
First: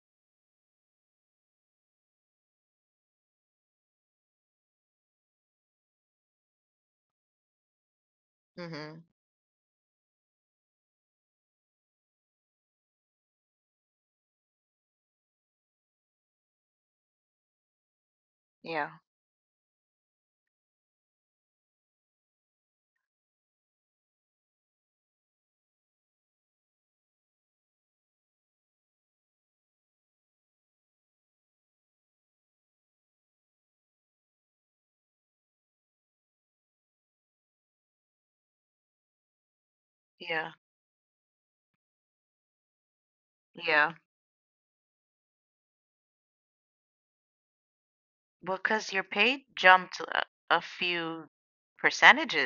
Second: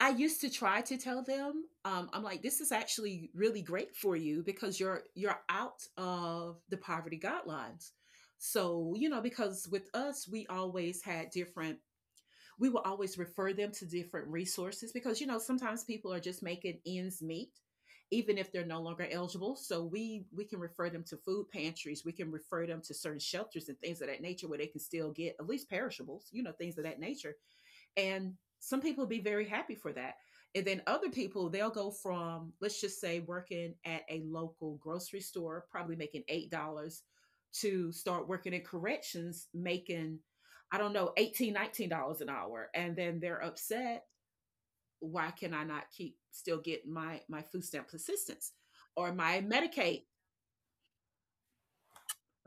I used to try to tell them, I'm like, this is actually really great for you because you're out of the poverty guidelines. So, Mhm. you know, because with us, we will always refer them to different resources because, you know, sometimes people are just making ends meet, even if they're no Yeah. longer eligible. So we can refer them to food pantries, we can refer them to certain shelters and things of that nature where they can still get at least perishables, you know, things of that nature. And some people be very happy for that. And then other people, they'll go from, let's just say, working at a local grocery store, probably making $8, to start working in corrections, making, Yeah. I don't know, $18 $19 an hour. And then they're Yeah. upset. Why can I not keep still get my food stamp assistance Well, because your or my pay jumped Medicaid? a few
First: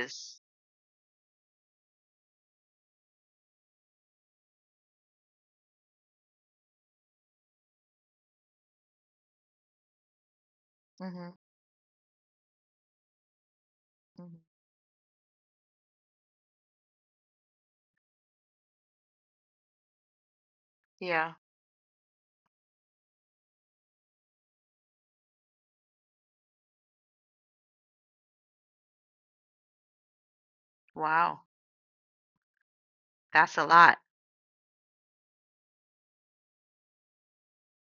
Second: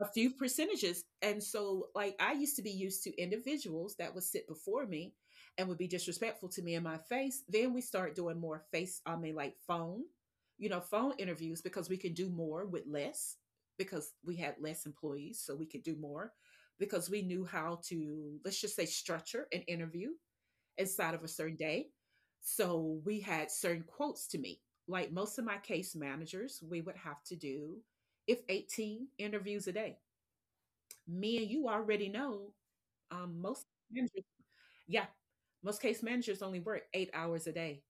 A few percentages. And so, like, I used to be used to individuals that would sit before me and would be disrespectful to me in my face. Then we start doing more like phone, you know, phone Mhm, interviews because we can do more with less because we mhm. had less employees. So we could do more because we knew how to, let's just say, structure an interview inside of a Yeah. certain day. So we had certain quotes to meet. Like most of my case managers, we would have to do, if 18 interviews a day. Wow. Men, you already know, That's a most lot. managers, yeah, most case managers only work 8 hours a day,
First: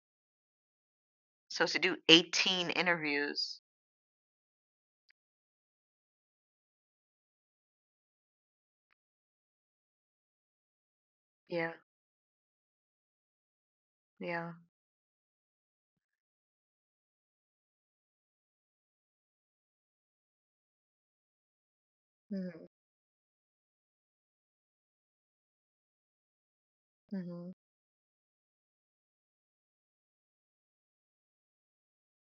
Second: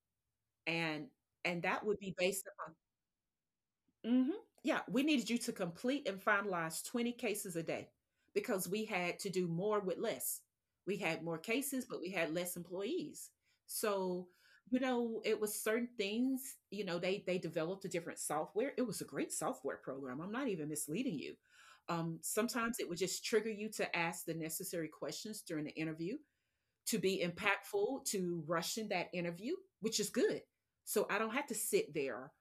and and So to that do would be based 18 interviews. hmm. Yeah, we needed you to complete and finalize 20 cases a day because we had to do more with less. We had more Yeah, cases, but we had less employees. So, yeah. you know, it was certain things, you know, they developed a different software. It was a great software program. I'm not even misleading you. Mhm, Sometimes it would just trigger you to ask the necessary questions during the interview to be mhm, impactful, to rush in that interview, which is good. So I don't have to sit there.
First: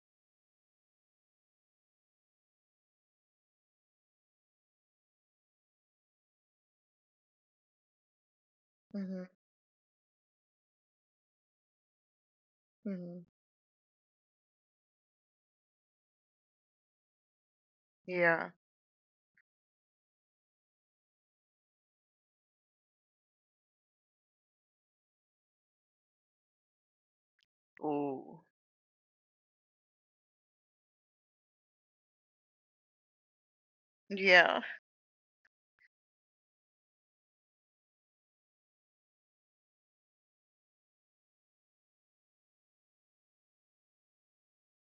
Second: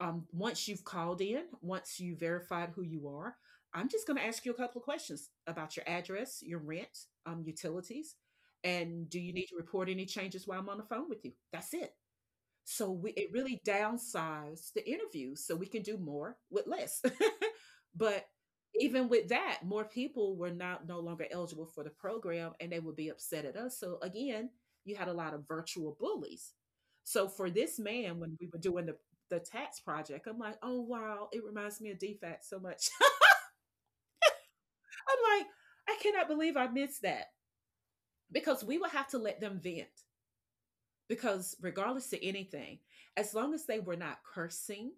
Once you've called in, once you verified who you are, I'm just going to ask you a couple of questions about your address, your rent, utilities, and do mhm, you need to report any changes while I'm on the phone with you? That's it. So we mhm. it really downsized the interviews so we can do more with less. But Yeah. even with that, more people were not no longer eligible for the program and they would be upset at us. So again, you had a lot of virtual bullies. So for this man, when Ooh. we were doing the tax project, I'm like, oh wow, it reminds me of DFAT so much. Yeah, I'm like, I cannot believe I missed that because we would have to let them vent because regardless of anything, as long as they were not cursing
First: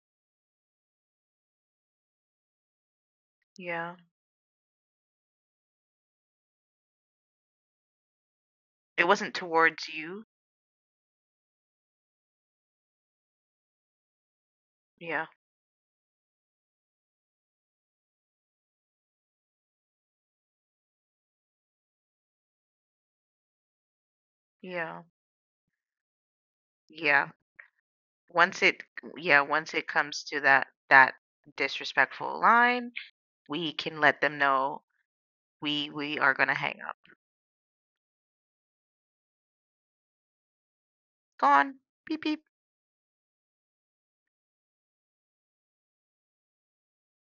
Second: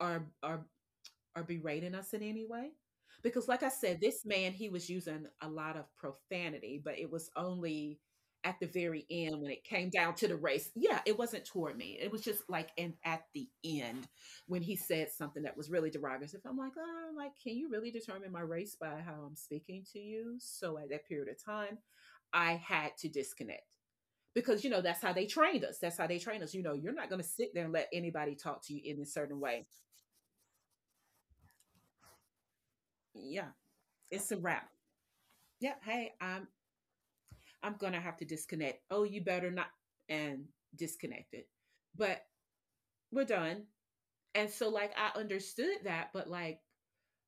are are are berating us in any way, because like I yeah. said, this man he was using a lot of profanity, but it was only at the very It wasn't end when it towards came down to you. the race. Yeah, it wasn't toward me, it was just like, and at the end when he said Yeah, something that was really derogatory. I'm like, oh, like, can you really determine my race by how I'm speaking to you? So at that period of time, I had to disconnect because, you know, that's yeah, how they trained us, you know, you're not going to yeah. sit there and let anybody Once talk to you it in a certain Yeah, way. once it comes to that disrespectful line, Yeah, we can let it's them a wrap. know Yeah, we hey, we are I'm gonna hang up. I'm gonna have to disconnect. Oh, you better not, and disconnected. Gone. Beep But beep. we're done. And so like I understood that, but like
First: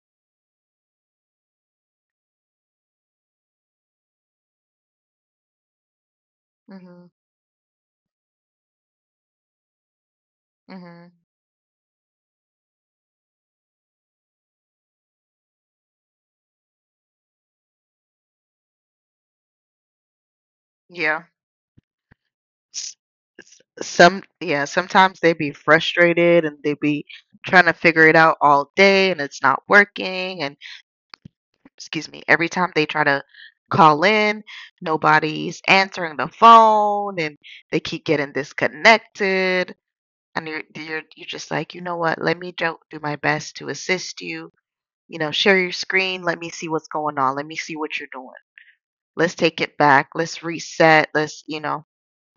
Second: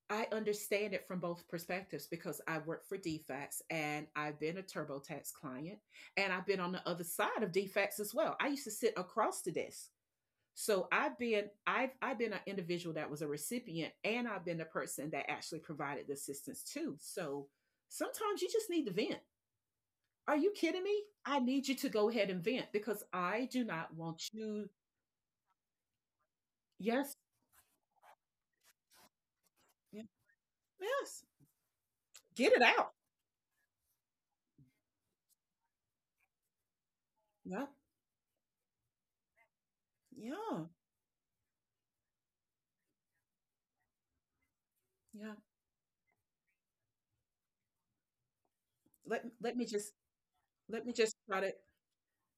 I understand it from both perspectives because I work for DFAX and I've been a TurboTax client, and I've been on the other Mhm. side of DFAX as well. I used to sit across the desk. So Mhm. I've been I've been an individual that was a recipient, and I've been the person that actually provided the assistance too. So sometimes you just need to vent. Are you kidding me? Yeah. I need you to go ahead and vent S- because I do not Some, want yeah, you. sometimes they be frustrated and they be Yes. trying to figure it out all day and it's not Yeah. working. And Yes. excuse me, every Get it time they out. try to call in, nobody's answering the phone and Yeah. they keep getting disconnected. And you're Yeah. you're you're just like, you know what? Let me do my best to assist you. You know, Yeah. share your screen. Let me see what's going on. Let me see what you're doing. Let Let's let take me it just back. Let's let me reset. just try Let's, to you know.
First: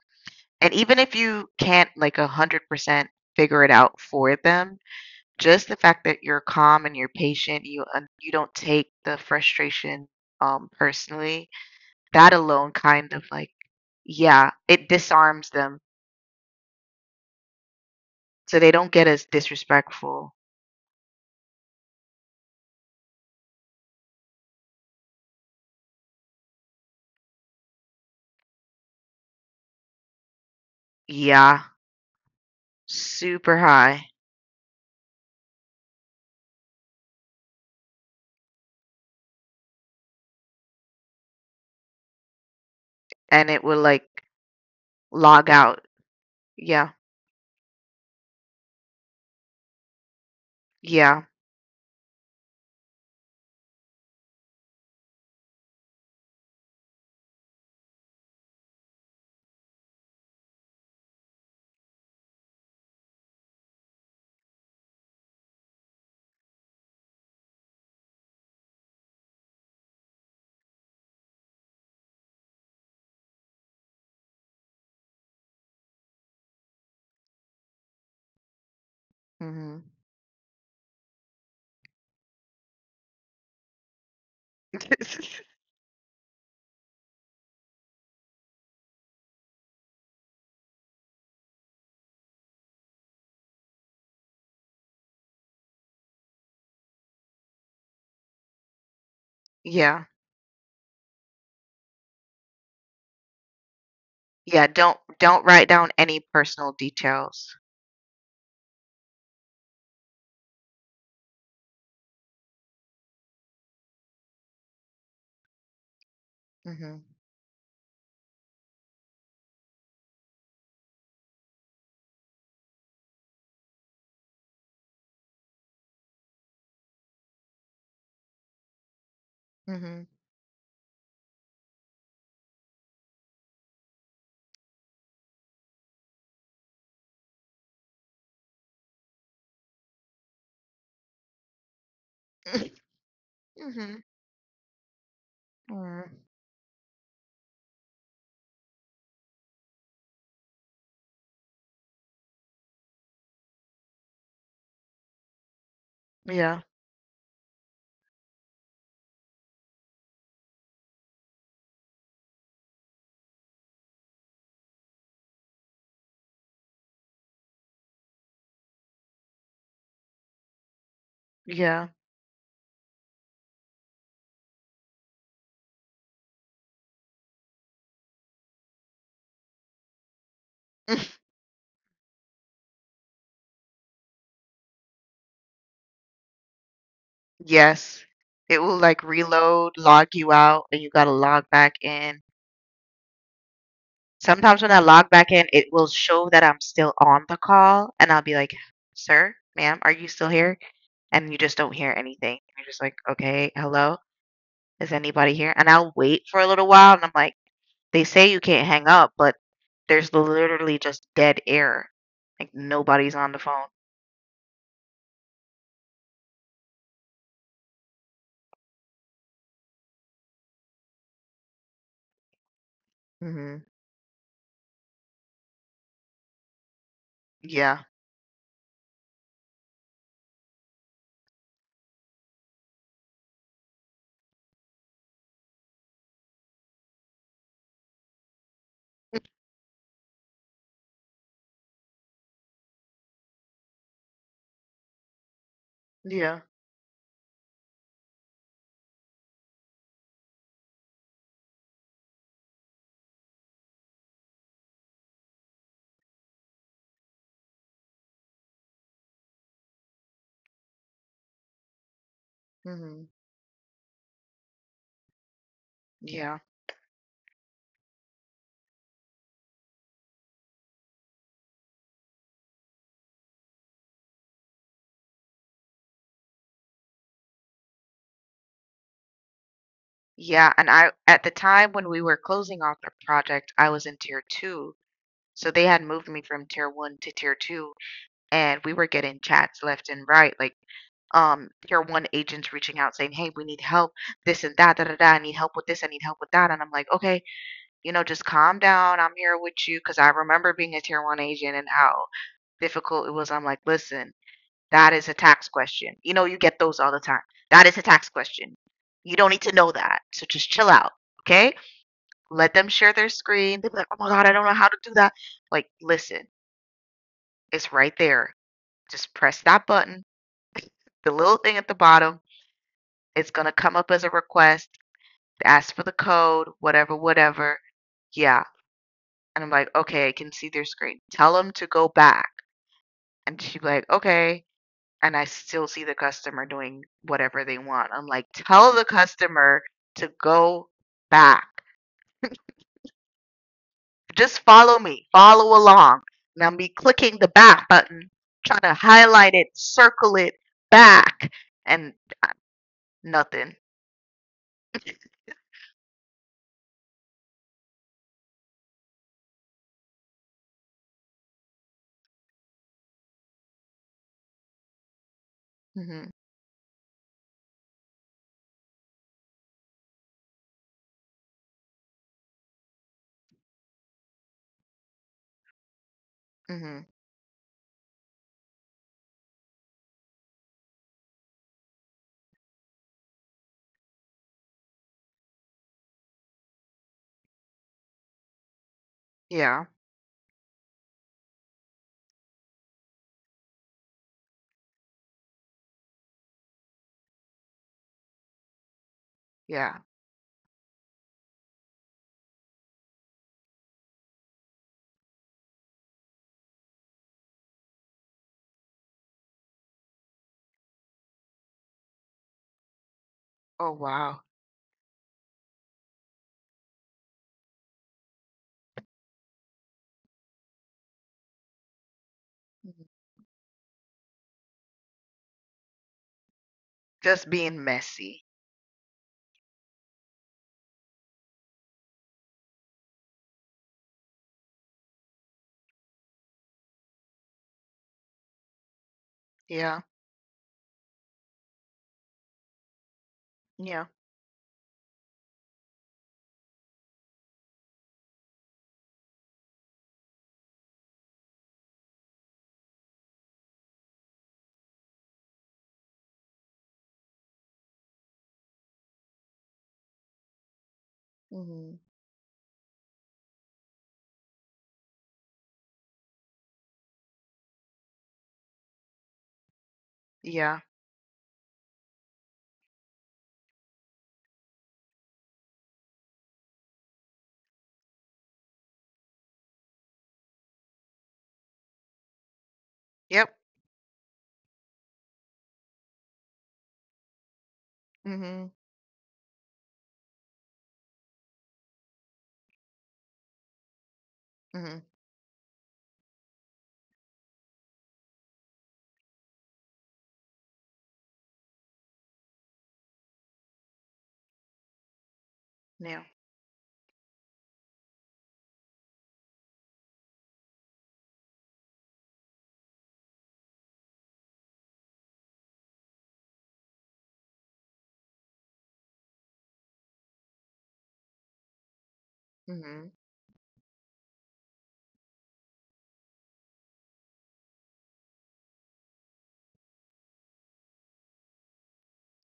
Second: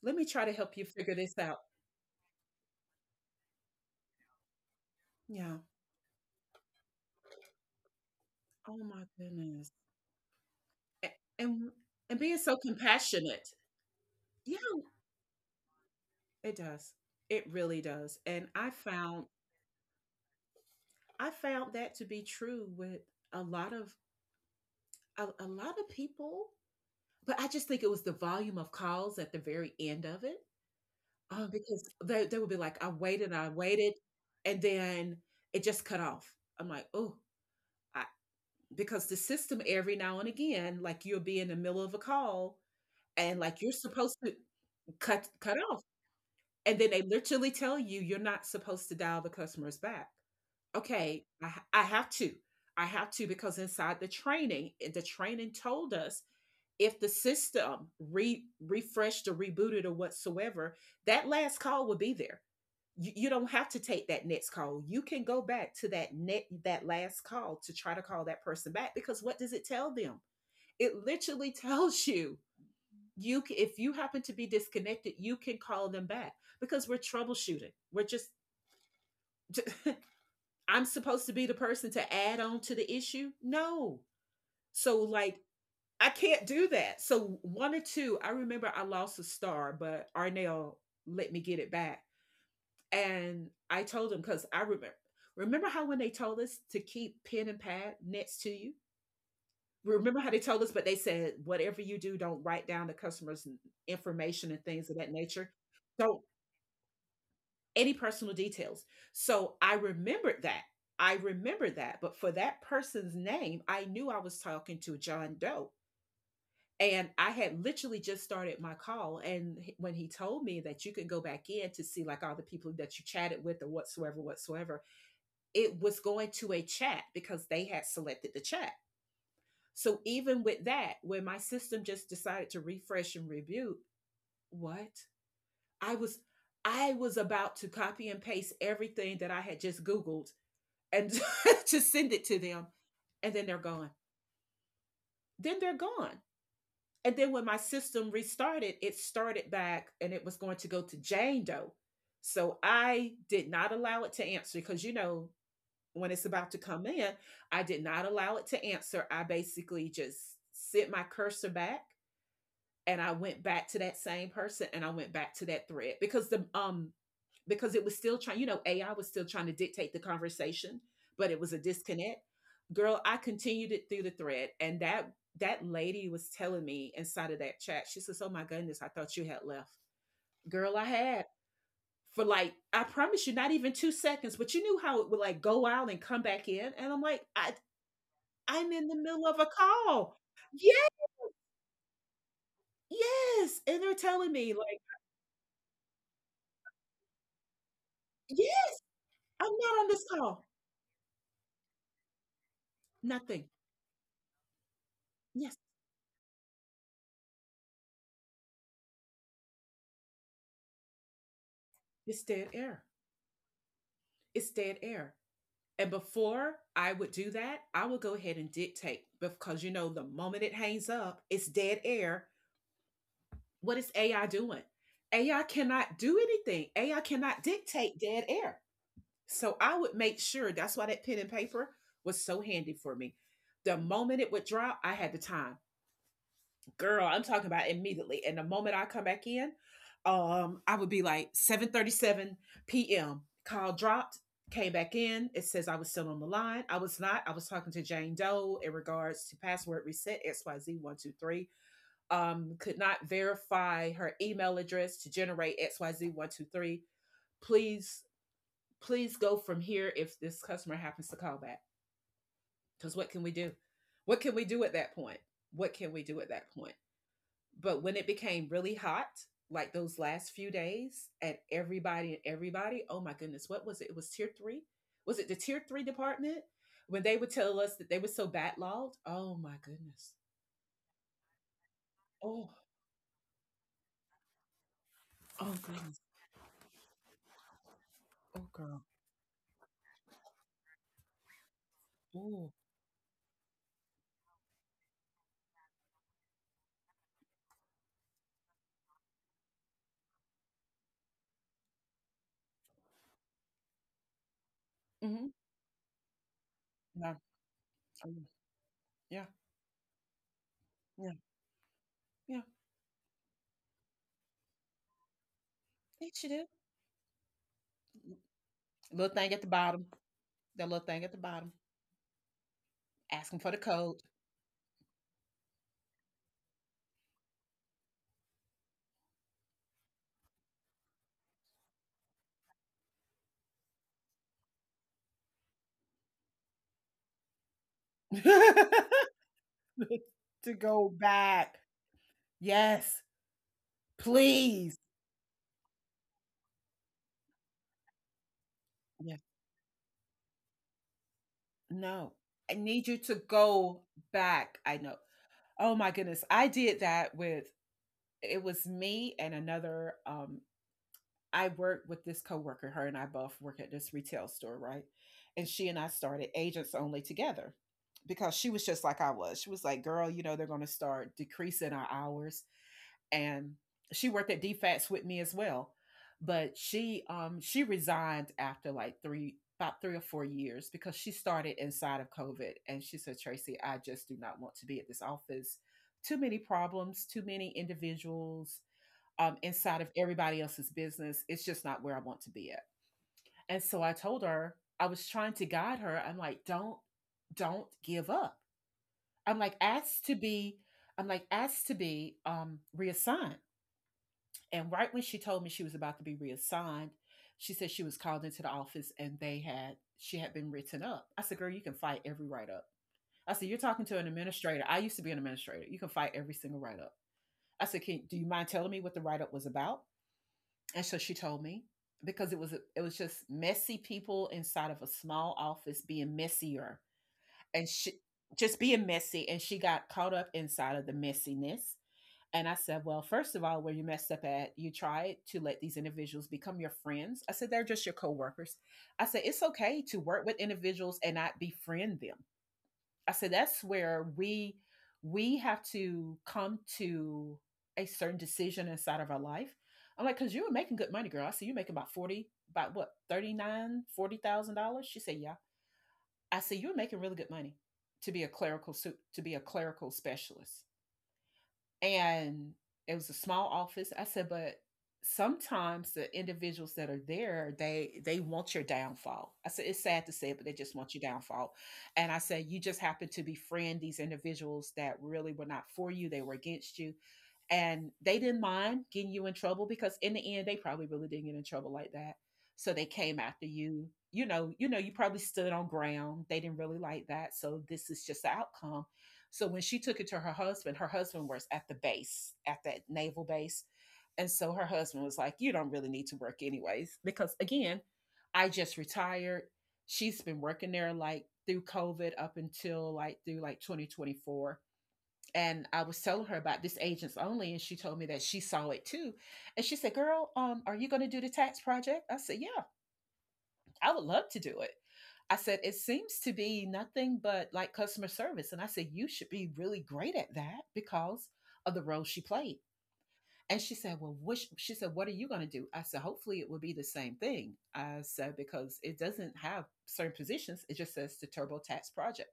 let me try to And help you even figure if this you out. can't like 100% figure it out for them, Yeah. just the fact that you're calm and you're patient, you don't Oh take my the goodness. frustration, A- personally, And and that being so alone kind of compassionate. like, yeah, Yeah, it disarms them it does. It really does. And so they don't get as disrespectful. I found that to be true with a lot of a lot of people, but I just think it was the volume of calls at the very end of it. Oh, Yeah, because they would be like, I super waited, high, and then it just cut off. I'm like, oh, I, because the system every now and again, like you'll be in the middle of a call, and and like it you're will supposed like to cut log cut off, out. and then Yeah, they literally tell you you're not supposed to dial the customers back. Okay, yeah, I have to, I have to, because inside the training, the training told us if the system re refreshed or rebooted or whatsoever, that last call would be there. You you, don't have to take that next call. You can go back to that net that last call to try to call that person back, because what does it tell them? It literally tells you if you happen to be disconnected, you can call them back because we're troubleshooting. We're just just mhm. I'm supposed to be the person to add on to the issue? No. So like I can't do that. So one or two, I remember I lost a star, but Arnell let me get it back. And I told him, because I remember, remember how when they told us to keep pen and pad next to you? Yeah, Remember how they told us, but they said whatever you do, don't write down the information and yeah, things of don't that don't nature. write down Don't any personal details. any personal details. So I remembered that. I remember that, but for that person's name, I knew I was talking to John Doe. Mhm, And I had literally just started my call. And when he told me that you can go back in to see like all the people that you chatted with or whatsoever, whatsoever, it was going to a chat because they had selected the chat. So mhm. even with that, when my system just decided to refresh and review, what? I was I was about to copy and paste everything that I had just Googled and to send it to them. And then they're gone. Mhm. Then they're gone. Mm, And then when my system restarted, it started back and it was going to go to Jane Doe. So I did not allow it to answer because you know when it's about to yeah, come in, I did not allow it to answer. I basically just sent my cursor back, and I went back to that same person and I went back to that thread because the because it was still trying, you know, AI was still trying to dictate the conversation, but it was a yeah. disconnect. Girl, I continued it through the thread, and that lady was telling me inside of that chat, she says, oh my goodness, I thought you had left. Girl, I had for like, I promise you, not even 2 seconds, but you knew how it would like go out and come back in. And I'm like, Yes. It I'm will in the like middle of a reload, log call. you out, Yeah, and you gotta log back in. yes. And they're telling me, Sometimes when I like, log back in, it will show that I'm still on the call, and I'll be like, yeah, "Sir, I'm not ma'am, on are this you still call. here?" And you just don't hear anything. You're just like, Nothing. "Okay, hello, is anybody here?" Yes, And I'll wait for a little while, and I'm like, "They say you can't hang up, but there's literally just dead air. it's dead Like air. nobody's on the phone." It's dead air. And before I would do that, I would go ahead and dictate, because you know the moment it hangs up, it's dead air. Hmm. What is AI doing? AI cannot do anything. AI cannot Yeah. dictate dead air. So I would make sure, that's why that pen and paper was so handy for me. The moment it would drop, I had the time. Girl, I'm talking about immediately. And the moment I come back in, I would be like, 7:37 p.m. call dropped, came back in. It says I was still on the Yeah. line. I was not. I was talking to Jane Doe in regards to password reset XYZ123. Could not verify her email address to generate XYZ123. Please please go from here if this customer happens to call back. Because Hmm. what can we do? What can we do at that point? What can we do at Yeah. that point? But when it became really hot, like those last few days, and everybody, oh my goodness, what was it? It was tier three. Was it the tier three department? When they would tell us that they were so backlogged, oh my goodness. Yeah, and I at the time when we were Oh, closing off the project, I was in tier two. So oh they had goodness. moved me from tier one to tier two, Oh and we girl. were getting chats left and right, like tier one Oh. agents reaching out saying, hey, we need help, this and that, da da da, I need help with this, I need help with that. And I'm like, okay, you know, just calm down. I'm here with you because I remember being a tier one agent and how difficult it was. I'm like, listen, that is a Mm-hmm. tax question. You know, you get those all the Yeah. time. That is a tax question. You Yeah. don't need to know that. So just chill out. Yeah. Okay? Yeah. Let them share their screen. They'll be like, "Oh my god, I don't know how to do that." Like, They listen, should do. it's right there. Little Just thing at press the that bottom. button, That little thing the at the little bottom. thing at the bottom. It's Ask them for gonna the come up code as a request. Ask for the code, whatever, whatever. Yeah. And I'm like, okay, I can see their screen. Tell them to go back. And she'd be like, okay. And I still see the customer doing whatever they want. I'm like, tell the customer to to go go back. back. Yes, Just please. follow me, follow along. And I'll be clicking the back button, trying to Yeah. highlight it, circle it back, and No, uh, I need you to nothing. go back. I know. Oh my goodness. I did that with it was me and another I worked with this coworker. Her and I both work at this retail store, right? And she and I Hmm. started agents only together because she was just like I was. She was like, "Girl, you know they're going to start decreasing our hours." And she worked at DFATS with me as well. But Hmm. She resigned after like three about 3 or 4 years because she started inside of COVID, and she said, Tracy, I just do not want to be at this office. Too many problems, too many individuals, Yeah, inside of everybody else's business. It's just not where I want to be at. And so I told her, I was trying to guide her. I'm like, don't give up. I'm like, yeah. I'm like, asked to be, reassigned. And right when she told me she was about to be reassigned, she said she was called into the office and they had she had been written up. I said, "Girl, you can fight every write up." I said, "You're Oh, talking to an wow. administrator. I used to be an administrator. You can fight every single write up." I said, "Can do you mind telling me what the write up was about?" And so she told me because it Mhm. was just messy people inside of a small office being messier, Just being and she messy. just being messy, and she got caught up inside of the messiness. And I said, Well, first of all, where you messed up at, you tried to let these individuals become your friends. I said, They're just your coworkers. I said, It's Yeah, okay to work with individuals and not befriend them. I said, That's yeah. where we have to come to a certain decision inside of our life. I'm like, because you were making good money, girl. I said, You're making about 40, about what, 39, $40,000? She said, Yeah. I said, You were making really good money to be a to be a clerical specialist. Hmm. And it was a small office. I said, but sometimes the individuals that are there, they want your downfall. I said, it's sad to say it, but they Yeah, just want your downfall. And I said, you just happen to befriend these individuals that really were not for you, they were against you, and they didn't mind getting you in trouble because in the end they probably really didn't get in trouble like that, so they came yep. after you. You know, you know you probably stood on ground they didn't really like that, so this is just the Hmm. outcome. So when she took it to her husband, her husband was at the base at that naval base, and so her Hmm. husband was like, you don't really need to work anyways, because again, I just retired. She's been working there like through COVID up until like through like 2024. And I Yeah, was telling her about this agents only, and she told me that she saw it too. And she said, Girl, are you going to do the tax project? I said, Yeah, I would love to do it. I said, It seems to be nothing but like customer service. And I said, You should be really great at that because of the role she played. hmm, And she said, Well, what she said, What are you going to do? I said, hopefully it will be the same thing. I said, because it doesn't have certain positions, it just says the TurboTax project.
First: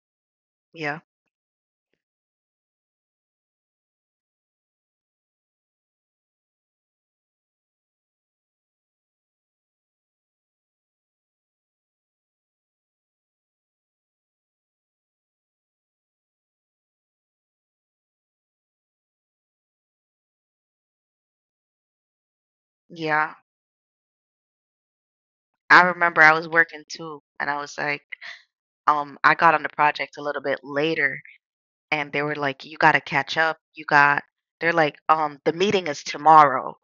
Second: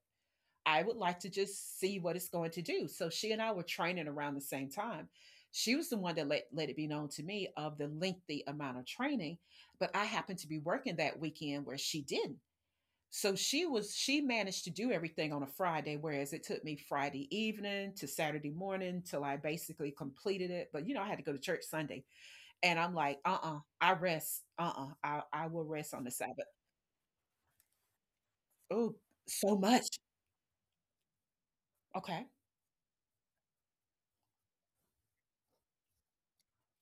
I would yeah, like to just see what it's going to do. So she and I were training around the same time. She was the one that let it be known to me of the lengthy amount of training, but I happened to be working that weekend where she didn't. So she managed to do everything on a Friday, whereas it took me Friday evening to Saturday morning till I basically completed it. But you know, I had to go to church Sunday. And I'm like, yeah. uh-uh, I rest. Uh-uh. I will I rest on the remember I was Sabbath. working too, and I was like, Oh, I got so on the much. project a little bit later and they Okay. were like, "You gotta catch up. You got." They're like, the meeting is tomorrow,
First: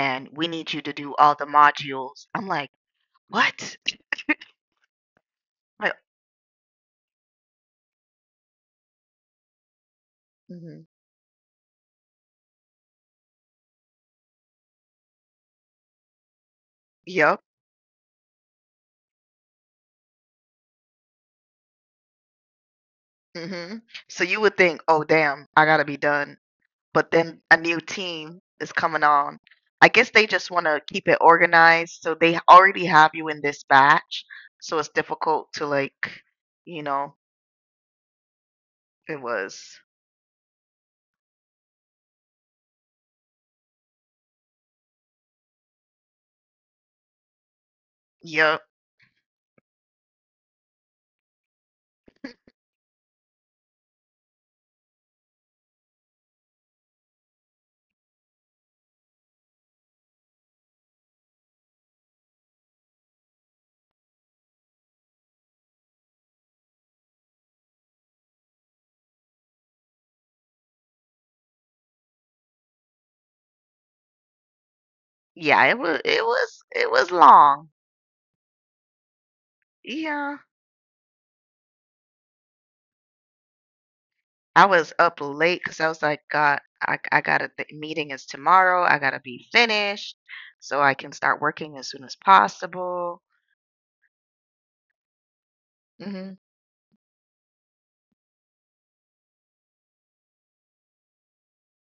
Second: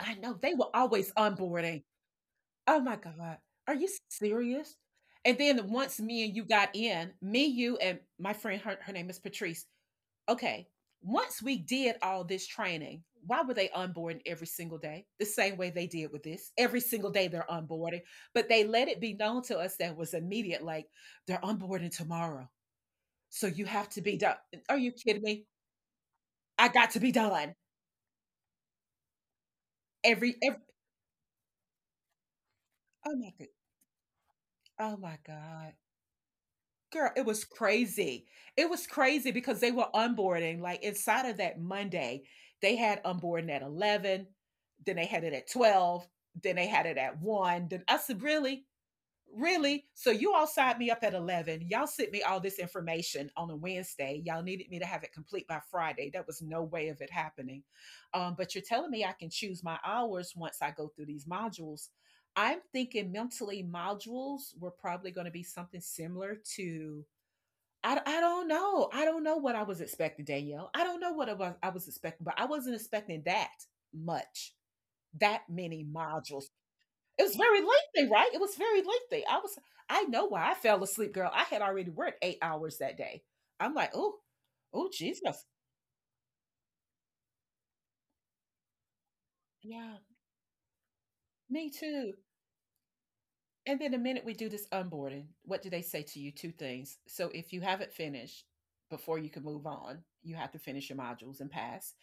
I know. we They were need you to always do all the onboarding. modules." I'm like, Oh my god. Are "What?" you serious? And then Like, once me and you got in, me, you, and my friend, her name is Patrice. Okay. hmm, Once we did all this training, why were they onboarding every single day? The same way they did with this. Every single day yep. they're onboarding, but they let it be known to us that was immediate, like they're onboarding tomorrow. So you Hmm. have to be So done. you would Are think, you "Oh, kidding me? damn, I gotta be done," I got to but be then done. a new team is coming on. I guess they Every, just every want to keep it organized, so they already have oh you my in good. this batch, so it's Oh my difficult to God. like, you Girl, know, it was crazy. It was it crazy because they was. were onboarding, like, inside of that Monday, they had onboarding at 11, then they had it at 12, then they had it at 1. Then I said, Yep. "Really? Really? So you all signed me up at 11. Y'all sent me all this information on a Wednesday. Y'all needed me to have it complete by Friday. That was no way of it happening. But you're telling me I can choose my hours once I go through these modules. I'm thinking mentally modules were probably going to be something similar to I don't know. I don't know what I was expecting, Danielle. I don't know I was expecting, but I wasn't expecting that much, that Yeah, it many was. It modules. was. It was It was very long. lengthy, right? It was very lengthy. I know Yeah. why I fell asleep, girl. I had already worked 8 hours that day. I'm like, oh, I oh, was up Jesus. late because I was like, "God, I gotta the meeting is tomorrow. I gotta be Yeah, finished so I can start me working as soon too. as possible." And then the minute we do this onboarding, what do they say to you? Mhm. Two things. So if you haven't finished before you can move on, you have to finish your modules and pass.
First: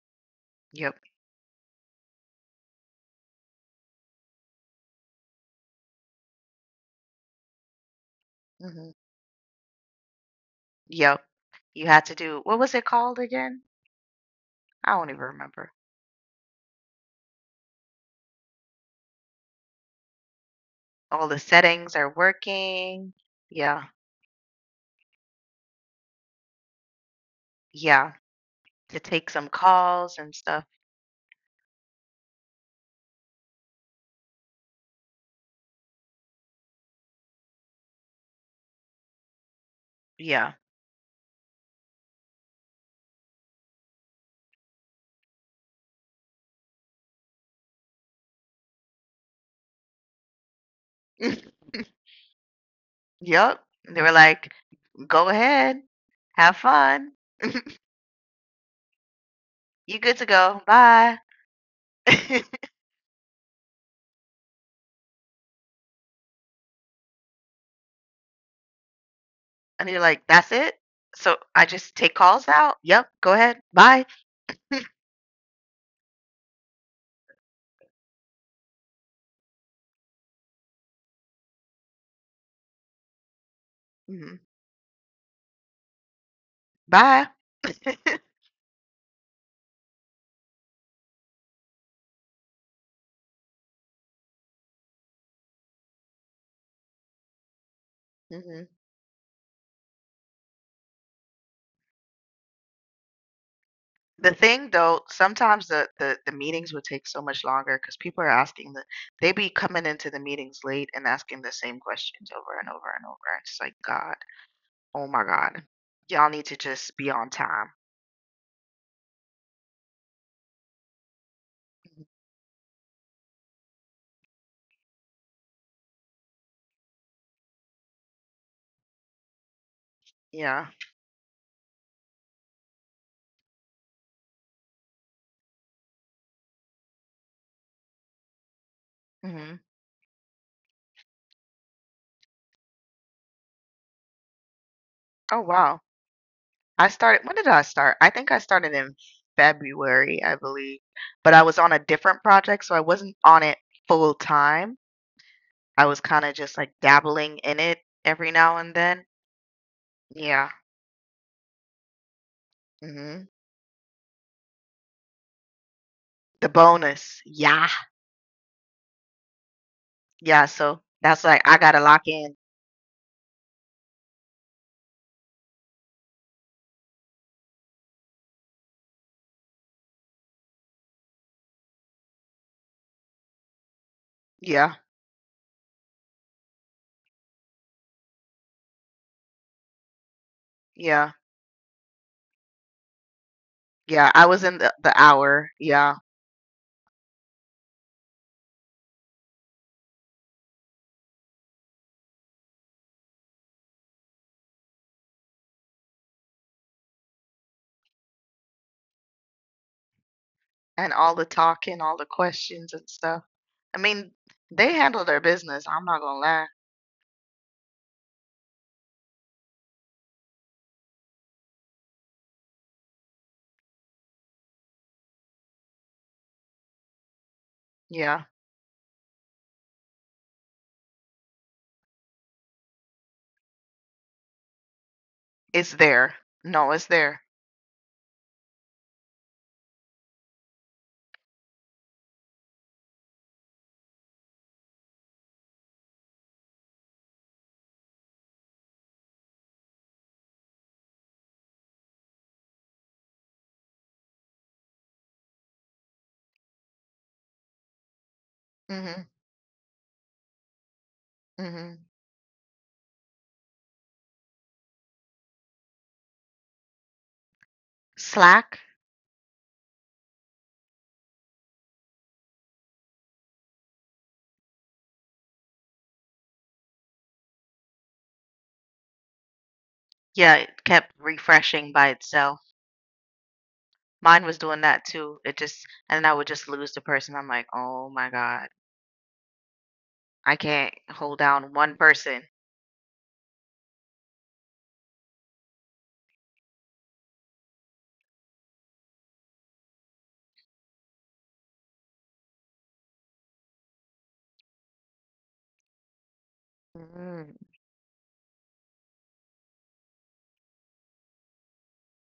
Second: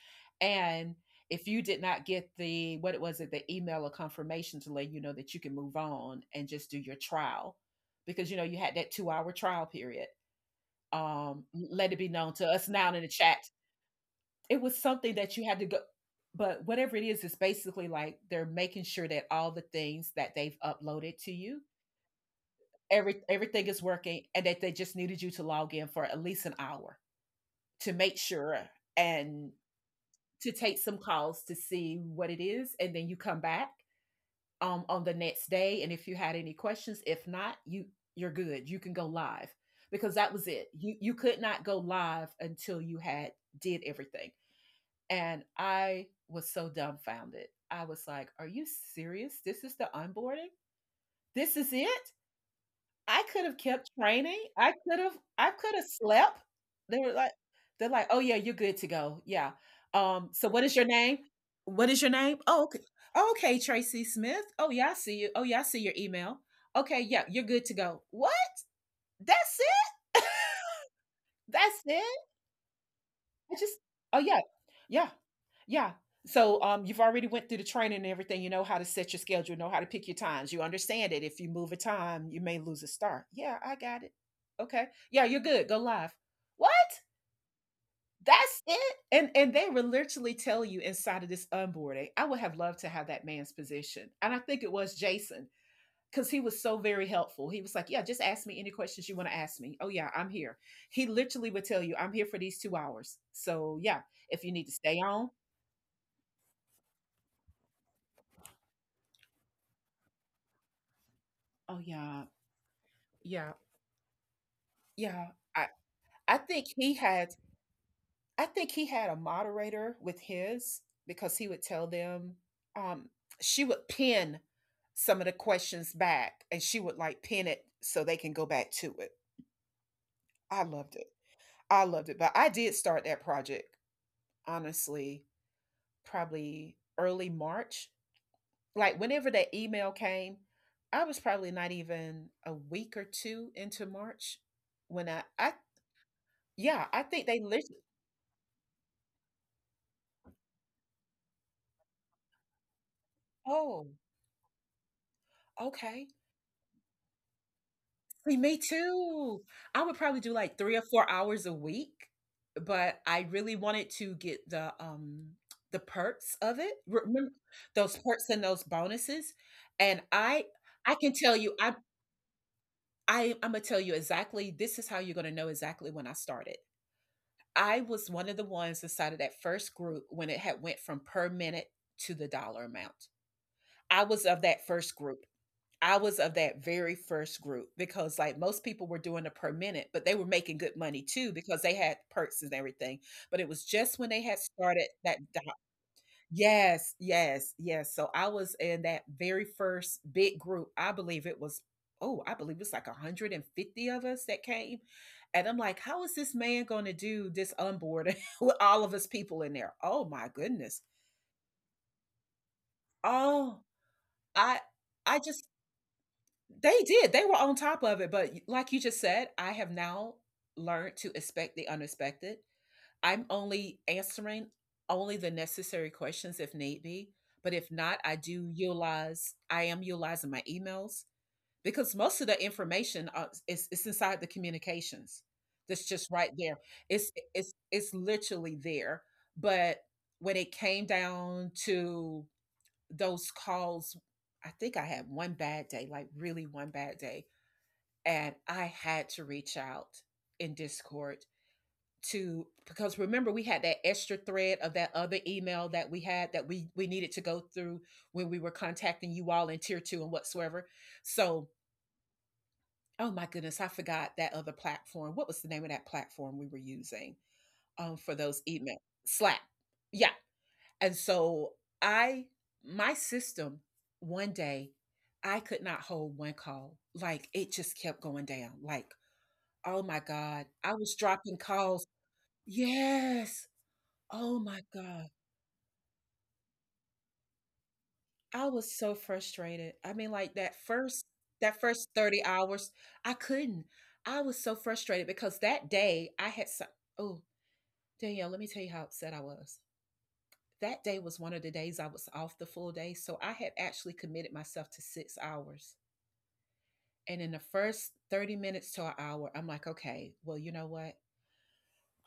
And Yep. if you did not get the what it was it the email or confirmation to let you know that you can move on and just do your trial, because you know you had that Mhm. 2 hour trial period. Yep. You Let it had be to known do to what us was it now in the called chat. again? It was I don't something even that you had to remember. go, but whatever it is, it's basically like they're making sure that all the things that they've uploaded All to the you, settings are working. Everything is Yeah. working and that they just needed you to log in for at least an hour to Yeah. make sure, To take some and calls and to stuff. take some calls to see what it is, and then you come back on the next day, and if you had any questions, if not, you're good, you can go live, because that was Yeah. it. You could not go live until you had did everything. And I was so dumbfounded. I was like, are you serious? This is the onboarding? This is it? I could have Yep. kept They were training. like, I could have "Go I could ahead. have slept. Have They fun. were like they're like, "Oh yeah, you're good to go." Yeah. You good to So go. what is your Bye." name? What is your name? Oh, okay. Oh, okay, Tracy Smith. Oh yeah, I see you. Oh yeah, I see your email. Okay, yeah, you're good to go. What? That's And you're like, it? "That's it? So I That's just take it? calls out? Yep, go I ahead. just Bye. oh yeah. Yeah. Yeah. So, you've already went through the training and everything. You know how to set your schedule, know how to pick your times. You understand it. If you move a time, you may lose a start. Yeah, I got it. Mhm. Okay. Yeah, you're good. Go live. What? Bye." That's it? And they will literally tell you inside of this onboarding. I would have loved to have that man's position. And I think it was Jason because he was so very helpful. He was like, yeah, just ask me Mhm. any questions you want to ask me. Oh, yeah, I'm here. He literally would tell you, I'm here for these 2 hours. So, yeah, The if you need thing to stay though, on, sometimes the meetings would take so much longer because people are asking they be coming into the meetings late and asking the same oh, yeah, questions over and over and over. It's yeah, just like, "God. Oh my yeah. God. I, Y'all I need to think he just be on had. time." I think he had a moderator with his, because he would tell Mhm. them, um, she would pin some of the questions back, and she would like pin it so they can go back to it. I Yeah. loved it. I loved it. But I did start that project, honestly, probably early March. Like whenever that Mhm. email came, I was probably not even a week or two into March when I Oh, I wow. yeah, I I think started When they did I listen. start? I think I started in February, I believe. But I was on a different project, so I wasn't on it Oh, full time. I was okay. kind of just like dabbling in it every See, now me and then. too. I would probably do Yeah. like 3 or 4 hours a week, but Hmm. I really wanted to get the perks The of it. bonus. Remember Yeah. those perks and those bonuses? And I Yeah. So I can that's tell like, you I got I to lock in. I I'm gonna tell you exactly, this is how you're gonna know exactly when I started. I was one of the ones inside of that first group when it had went from per minute to the dollar amount. I was of that Yeah. first group. I was of that very first group, because like most people were doing it per minute, but they were making good money Yeah. too because they had perks and everything. But it was just when Yeah. they I had was in the, started the that do- hour. Yeah. yes, yes, yes. So I was in that very first big group. I believe it was, oh, I believe it's like 150 of us that came. And I'm like, how is this man going to do this onboarding with all of us people in there? Oh my goodness. And all the talking, all the questions and stuff. Oh, I mean, I they handle I their just business. I'm not going to lie. they did. They were on top of it, but y- like you just said, I have now learned to expect the unexpected. I'm only answering Only the necessary questions if need be, but if not, I Yeah. do utilize I am utilizing my emails because most of the information is it's inside the communications. It's That's just there. right there. No, it's It's there. it's it's literally there. But when it came down to those calls, I think I had one bad day, like really one bad day, and I had to reach out in Discord to, because remember we had that extra thread of that other email that we had that we needed to go through when we were Hmm. contacting you all in tier two and whatsoever. So, Mhm. oh my goodness, I forgot that other platform. What was the name of that platform we were using, for those Slack? email? Slack, yeah. And so I, my system, one day, I could not hold one call. Like, it just kept going down. Like, oh my Yeah, god, it I was kept dropping refreshing calls. by itself. Yes. Mine Oh was my doing that god. too. It just and I would just lose the person. I'm like, "Oh my I god. was so frustrated. I mean, I like can't hold down that one first 30 person." hours, I couldn't. I was so frustrated because that day I had some, oh, Danielle, let me tell you how upset I was. That day was one of the days I was off the full day. So I had actually committed myself to 6 hours. And in Mhm. the first 30 minutes to an hour, I'm like, okay, well, you know what?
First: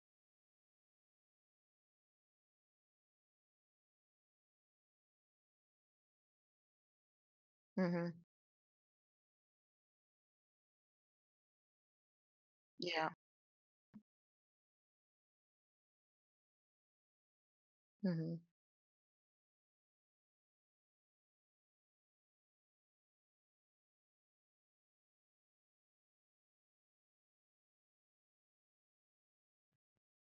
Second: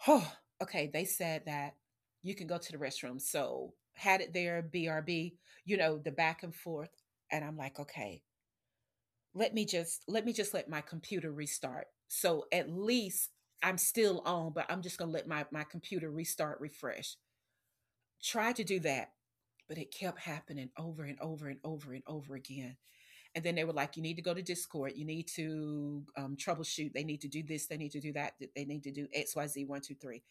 Oh, okay. They said that you can go to the restroom. So had it there, BRB, you know, the back and forth. And I'm like, Mhm. okay, let me just let my computer restart. So at Yeah. least I'm still on, but I'm just gonna let my computer restart, refresh. Mhm. Tried to do that, but it kept happening over and over and over and over again. And then they were like, you need to go to Discord, you need to troubleshoot, they need to do this, they need to do that, they need to do XYZ one, two, three.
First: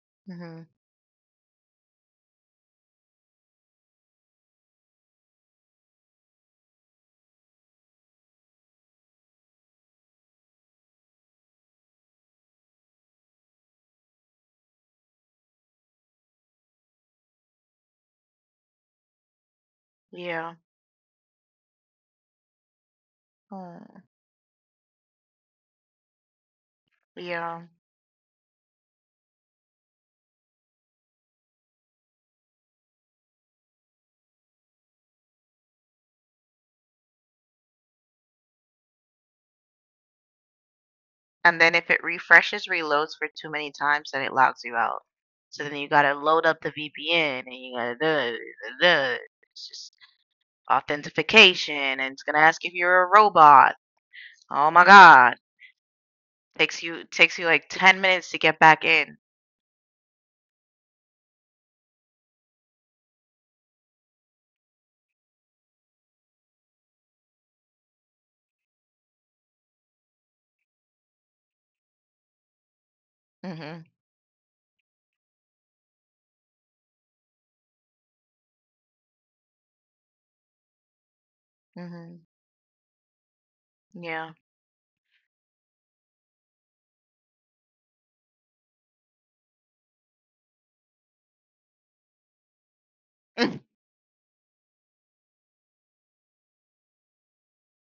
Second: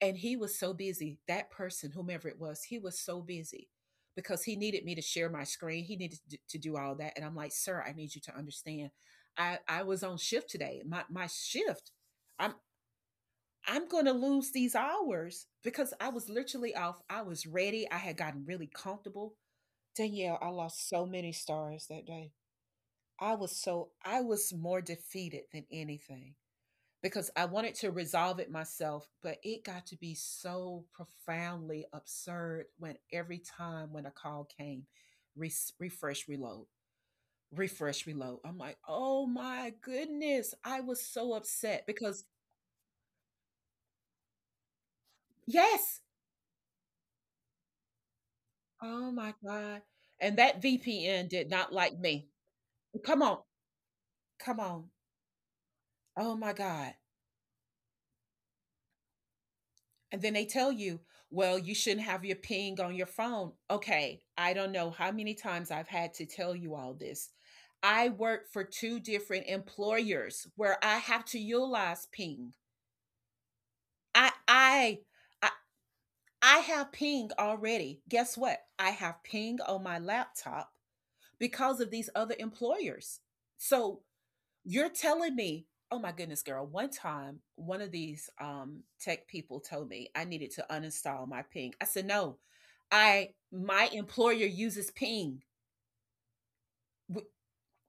And he was Mhm. so busy, that person, whomever it was, he was so busy because he needed me to share my screen. He needed to do all that. And I'm like, sir, I need you to understand. I was on shift today. My shift, I'm I'm gonna lose these hours because I was literally off. I was ready. I had gotten really comfortable. Danielle, I Yeah. lost so many stars that day. Oh, I was more defeated than anything because I yeah. wanted to resolve it myself, but it got to be so profoundly absurd when every time when a call came, re- refresh, reload, refresh, reload. I'm like, oh my goodness. I was so And then upset if it because, refreshes, reloads for too many times, then it logs you out. So then you yes, gotta load up the VPN and you gotta duh, oh duh, my it's God. just And that VPN did not authentication like and it's me. gonna ask if you're a Come on, robot. come Oh my on. god. Oh my Takes God. you takes you like 10 minutes to get back in. And then they tell you, well, you shouldn't have your ping on your phone. Okay, I don't know how many times I've had to tell you all this. I work for two different employers where I have to utilize ping. Mhm. I I I, I have ping already. Guess what? I have ping on my laptop because of these Mhm. other employers. So Yeah. you're telling me, oh my goodness, girl. One time, one of these tech people told me I needed to uninstall my ping. I said, no, I my employer uses ping. W-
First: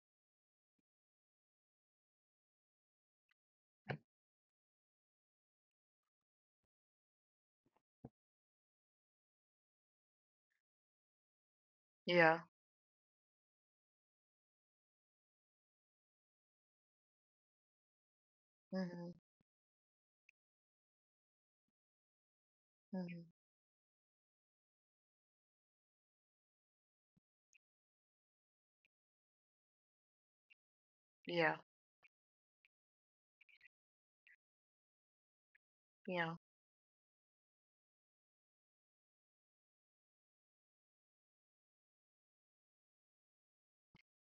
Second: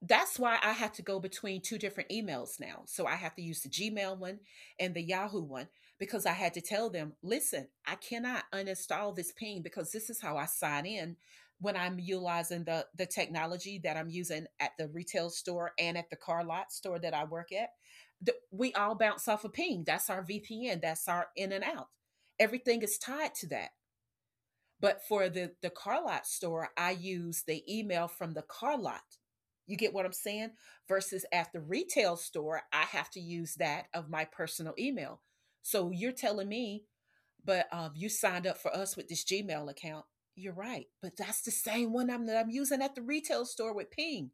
that's why I have to go between two different emails now. So I have to use the Gmail one and the Yahoo one because I had to tell them, listen, I cannot uninstall this ping because this is how I sign in when I'm Yeah. utilizing the technology that I'm using at the retail store and at the car lot store that I work at. We all Mhm. bounce off a ping. That's our VPN. That's our in and out. Everything is Mhm. tied to that. But for the car lot store, I use the email from the car lot. You get what I'm saying? Versus at Yeah. the retail store, I have to use that of my personal email. So you're Yeah. telling me, but you signed up for us with this Gmail account. You're right, but that's the same one that I'm using at the retail store with Ping,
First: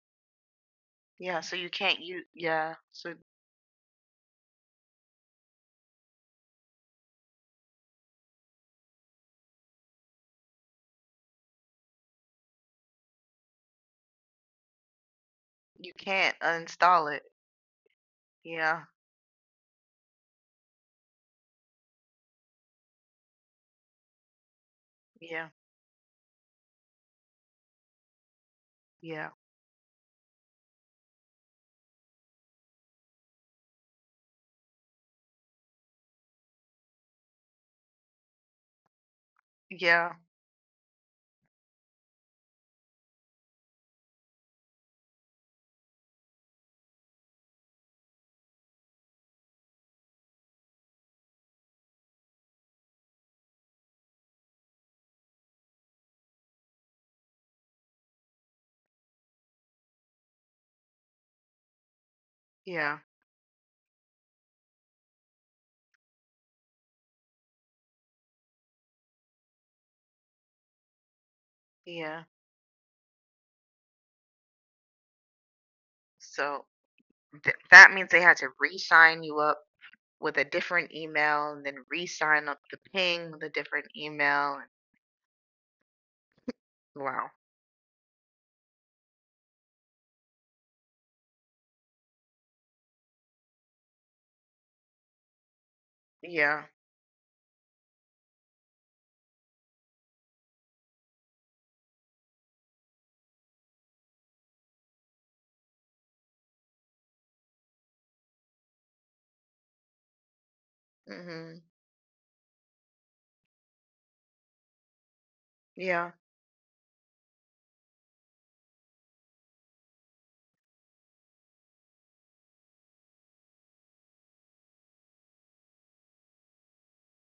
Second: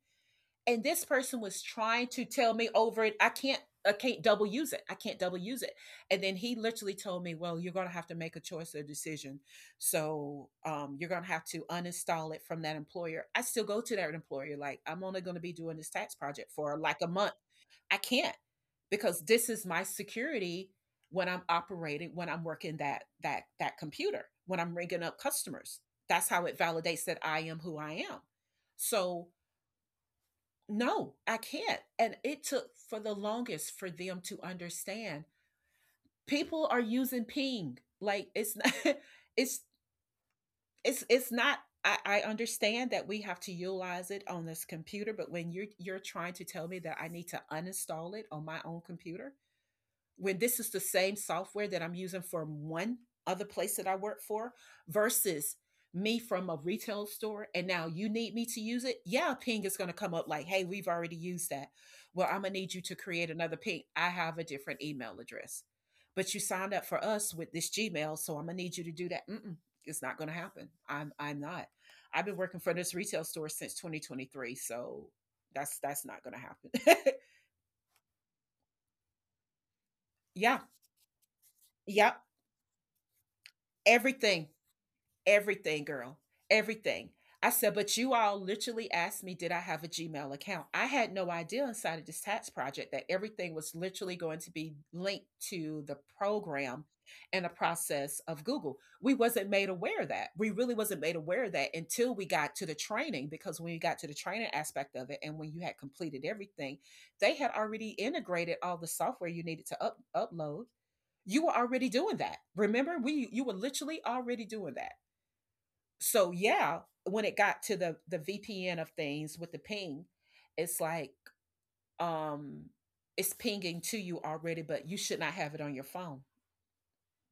and this Yeah, person so was you can't trying you to tell me yeah, over so it, I can't double use it. I can't double use it. And then he literally told me, well, you're going to have to make a choice or a decision. So you're going to have to uninstall it from that employer. I still go to that employer, like, I'm only going to be doing this you tax can't project for like a uninstall it. month. I can't, Yeah. because this is my security when I'm operating, when I'm working that that computer, when I'm ringing up Yeah. customers. That's how it validates that I am who I am. So Yeah. no, I can't. And it took for the longest for them to understand. People are using ping. Like, it's not it's Yeah. it's not. I, I understand that we have to utilize it on this computer, but when you're trying to tell me that I need to uninstall it on my own computer, when this is the same software that I'm using from one other place that I work for, versus me from a retail store, and now you need me to use it, yeah, a ping is going to come up like, hey, we've already used that. Well, I'm going to need you to Yeah. create another ping. I have a different email address, but you signed up for us with this Gmail, so I'm going to need you to do that. Mm-mm, it's not going to happen. I'm not. I've Yeah. been working for this retail store since 2023, so that's not going to So happen. th that means they had to re-sign you up with a Yeah, yep, different email and then yeah, re-sign up the ping with a different everything. email. Everything, girl. Everything. Wow. I said, but you all literally asked me, did I have a Gmail account? I had no idea inside of this tax project that everything was literally going to be linked to the Yeah. program and the process of Google. We wasn't made aware of that. We really wasn't made aware of that until we got to the training, because when you got to the training aspect of it and when you had completed everything, they had already integrated all the software you needed to upload. You were Mhm. already doing that. Remember, we you were literally already doing that. Yeah. So yeah, when it got to the VPN of things with the ping, it's like, um it's pinging to you already, but you should not have it on your phone.